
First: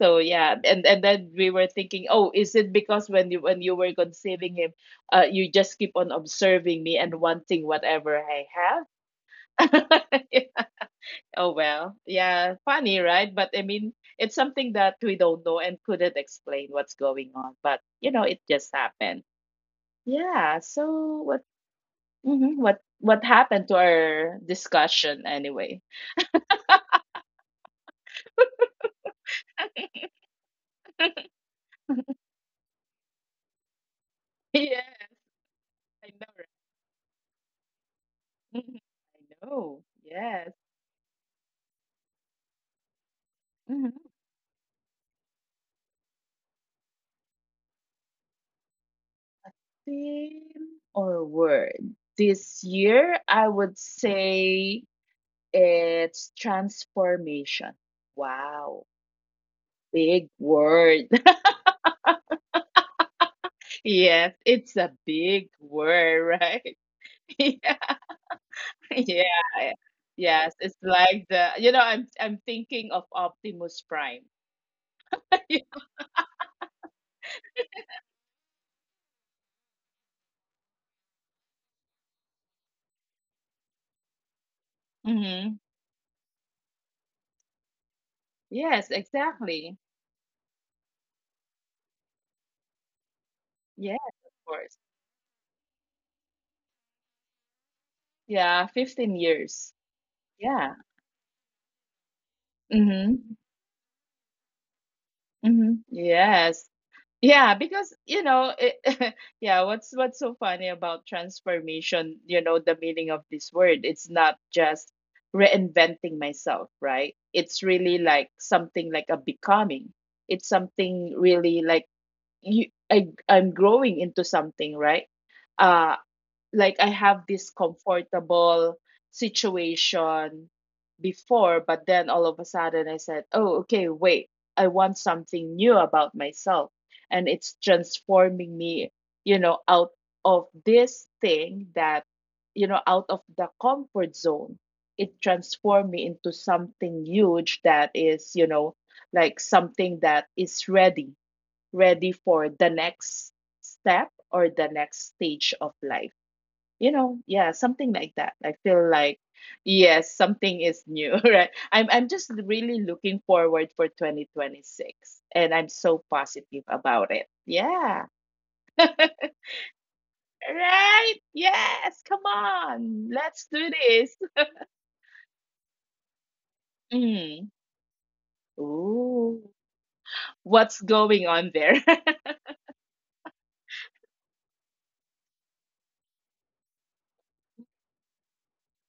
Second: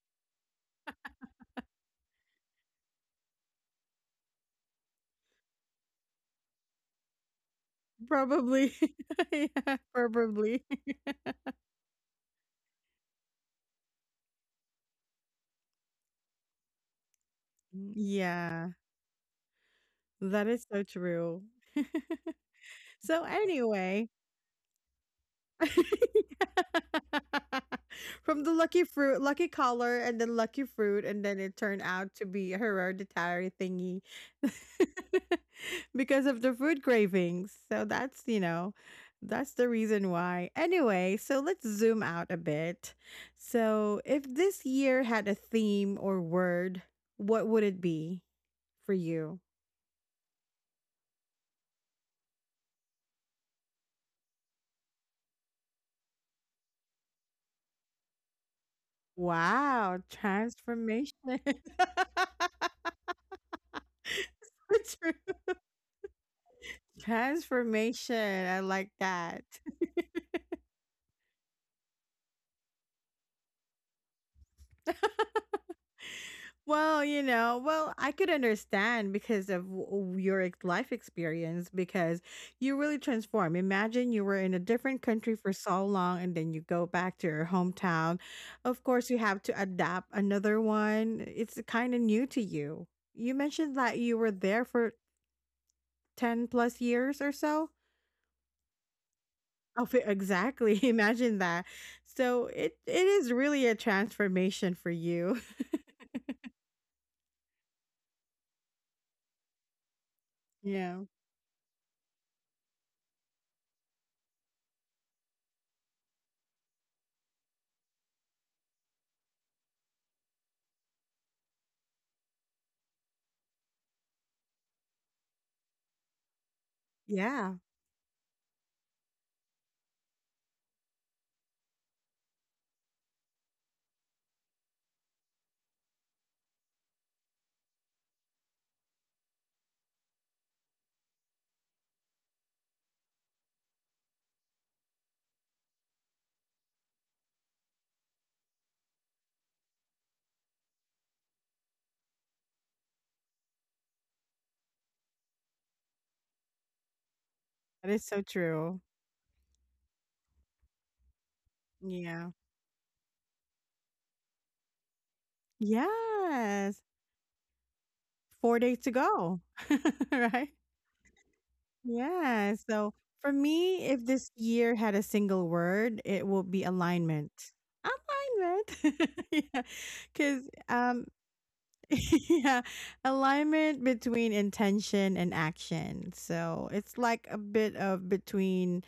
So yeah, and and then we were thinking, oh, is it because when you when you were conceiving him, uh, you just keep on observing me and wanting whatever I
Probably. Yeah,
have?
probably.
Oh well, yeah, funny, right? But I mean, it's something that we don't know and couldn't explain what's going on. But you know, it just
Yeah,
happened.
that
Yeah.
is so
So what?
true.
Mhm, what? What
So
happened to
anyway,
our discussion anyway?
from the lucky fruit, lucky color, and then lucky fruit, and then it turned out to be a hereditary thingy
Yeah, I
because
know.
of the food cravings. So that's, you
Right?
know,
Mhm, I
that's the
know.
reason
Yes.
why. Anyway, so let's zoom out a bit.
Hmm.
So, if this year had a theme or word, what would it be for you?
Theme or word this year? I would say it's transformation. Wow,
Wow,
big word.
transformation.
Yes, it's a big word, right?
Transformation. I like
Yeah,
that.
yeah. Yes, it's like the you know, I'm I'm thinking of Optimus Prime.
Well, you know, well, I could understand because of w- w- your ex- life experience because you really transform. Imagine you were in a different country for
Hmm.
so long and then you go back to your hometown. Of
Yes,
course, you have to
exactly.
adapt another one. It's kind of new to you. You mentioned that
Yes,
you were
of
there
course.
for ten plus years or so.
Yeah, fifteen years.
Oh, fi- exactly.
Yeah.
Imagine that. So it it is
Mm-hmm.
really a transformation for you.
Mm-hmm. Yes. Yeah, because you know, it, yeah, what's what's so funny
Yeah.
about transformation, you know, the meaning of this word, it's not just reinventing myself, right? It's really like something like a becoming. It's something really like you I I'm growing into something, right? Uh like I have this
Yeah.
comfortable situation before, but then all of a sudden I said, oh, okay, wait, I want something new about myself. And it's transforming me, you know, out of this thing that, you know, out of the comfort zone. It transformed me into something huge that is, you know, like something that is ready, ready for the next step or the next stage of life, you know. Yeah, something
That is
like
so
that I
true.
feel like. Yes, something is new, right? I'm i'm just
Yeah.
really looking forward for twenty twenty-six, and I'm so positive
Yes.
about it. Yeah.
four days to go. Right?
Right, yes, come
Yeah, so
on,
for
let's do
me, if
this.
this year had a single word, it will be alignment.
Mm.
Alignment.
Ooh.
Yeah, because
What's
um
going on there?
yeah, alignment between intention and action. So it's like a bit of between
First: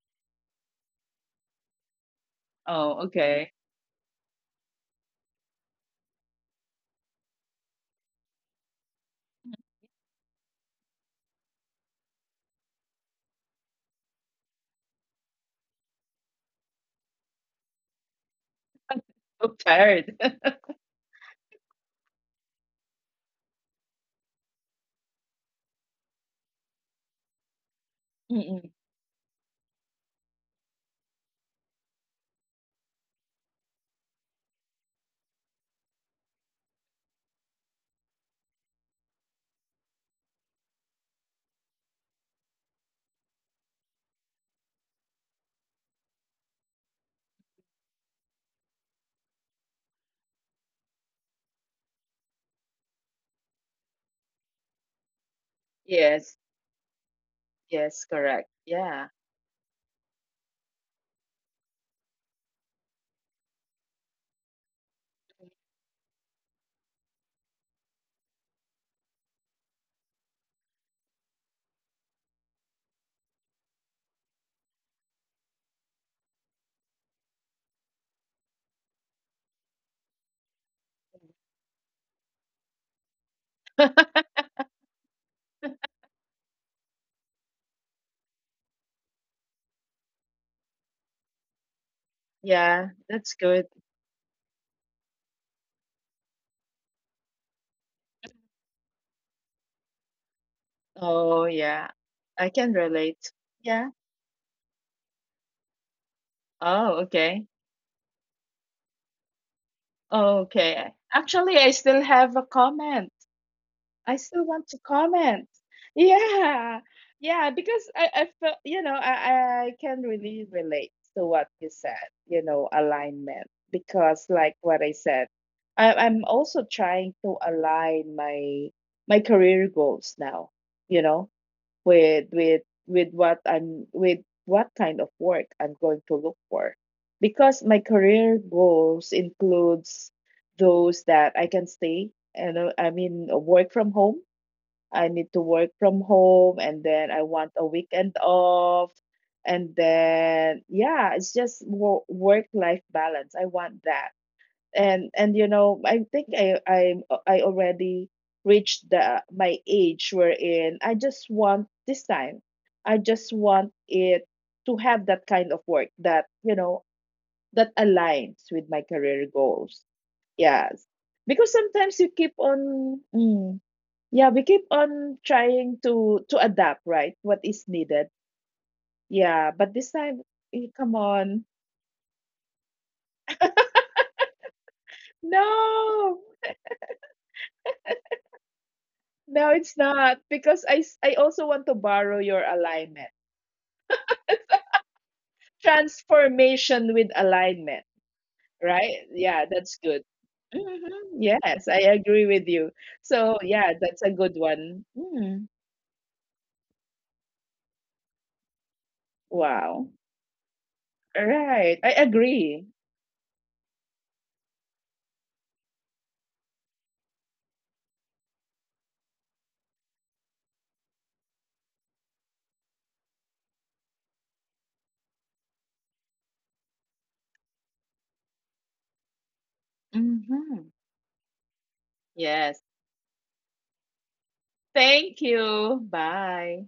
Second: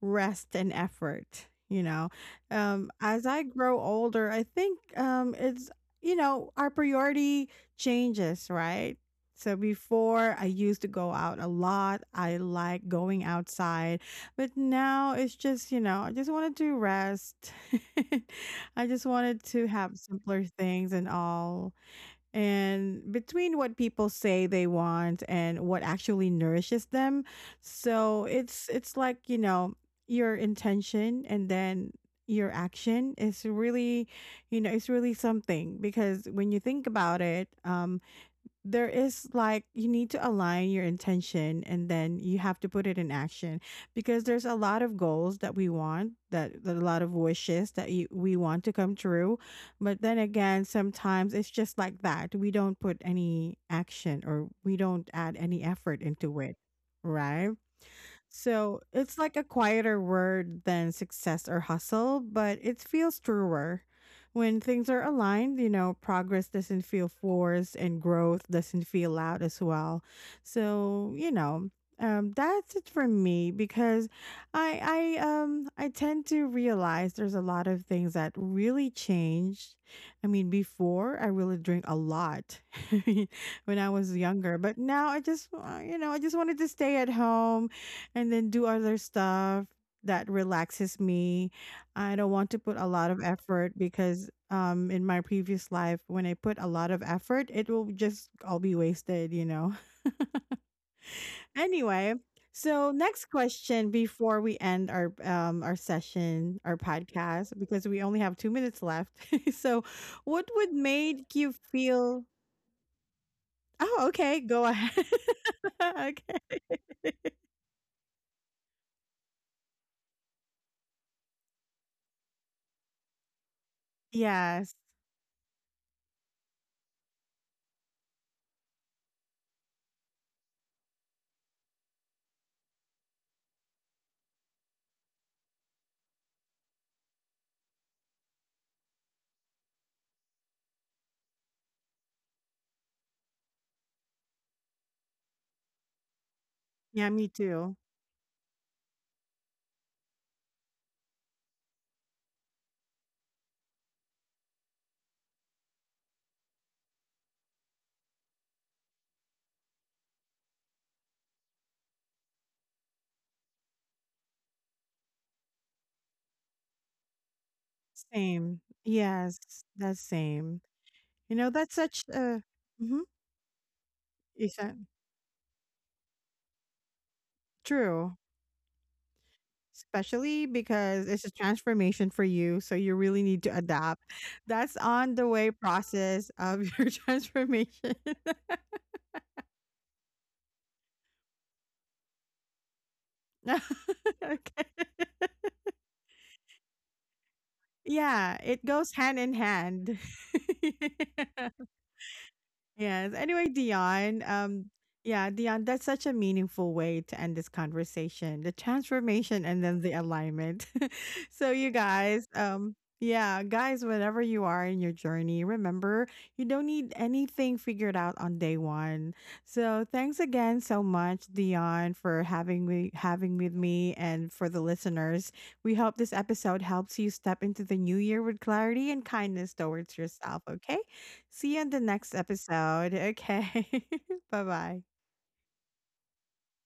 rest and effort, you know. um
Oh,
as I
okay.
grow older, I think um it's, you know, our priority changes, right? So before I used to go out a lot, I like going outside, but now it's just, you know, I just wanted to rest. I just wanted
So
to have
tired.
simpler things and all, and between what people say they want and what actually nourishes them. So it's
Mm-mm.
it's like, you know, your intention and then your action is really, you know, it's really something because when you think about it, um there is like you need to align your intention and then you have to put it in action because there's a lot of goals that we want that, that a lot of wishes that you, we want to come true, but then again sometimes it's just like that we don't put any action or we don't add any effort into
Yes.
it, right?
Yes, correct,
So it's
yeah.
like a quieter word than success or hustle, but it feels truer. When things are aligned, you know, progress doesn't feel forced and growth doesn't feel loud as well. So, you know, um, that's it for me because I I um I tend to realize there's a lot of things that really changed. I mean, before I really drink a lot when I was younger, but now I just uh, you know, I just wanted to stay at home and then do other stuff that relaxes me. I don't want to put a lot of
Yeah, that's
effort
good.
because um in my previous life when I put a lot of effort, it will just all be wasted, you know.
Oh yeah.
Anyway,
I
so
can
next
relate.
question
Yeah.
before we end our um our session, our
Oh,
podcast
okay.
because we only have two minutes left. So, what
Oh,
would
okay.
make you
Actually, I still
feel?
have a comment.
Oh,
I
okay,
still
go
want to
ahead.
comment.
Okay.
Yeah. Yeah, because I, I felt, you know, I, I can really relate to what you said, you know, alignment. Because like
Yes.
what I said, I, I'm also trying to align my my career goals now, you know, with with with what I'm with what kind of work I'm going to look for, because my career goals includes those that I can stay and uh, I mean uh, work from home. I need to work from home, and then
Yeah,
I
me
want a
too.
weekend off, and then yeah, it's just work life balance. I want that, and and you know i think i i i already reached the my age wherein I just want this time, I just want it to have that kind of work that you know that aligns
Same.
with my career
Yes,
goals.
that's same.
Yes,
You know,
because
that's
sometimes
such
you keep
a
on
mm-hmm,
mm, yeah, we
is
keep
that
on trying to to adapt right what is needed.
true?
Yeah, but this time
Especially
eh, come
because it's a
on,
transformation for you, so you really need to adapt. That's on the way
no.
process of your transformation.
No, it's not because I s- I also want to borrow your alignment.
Okay.
Transformation with alignment,
Yeah, it goes
right?
hand in
Yeah, that's good.
hand.
Hmm. Yes, I agree with you.
Yes.
So,
Anyway,
yeah, that's a
Dion,
good
um,
one.
yeah,
Mm,
Dion, that's such a meaningful way to end this conversation. The transformation and then
wow.
the alignment.
All
So you
right. I
guys,
agree.
um, yeah, guys, whenever you are in your journey, remember you don't need anything figured out on day one. So thanks again so much, Dion, for having me having with me and for the listeners. We hope this episode helps you step into the new year with clarity and kindness towards yourself.
Hmm.
Okay. See you in the next
Yes.
episode. Okay. Bye bye.
Thank you. Bye.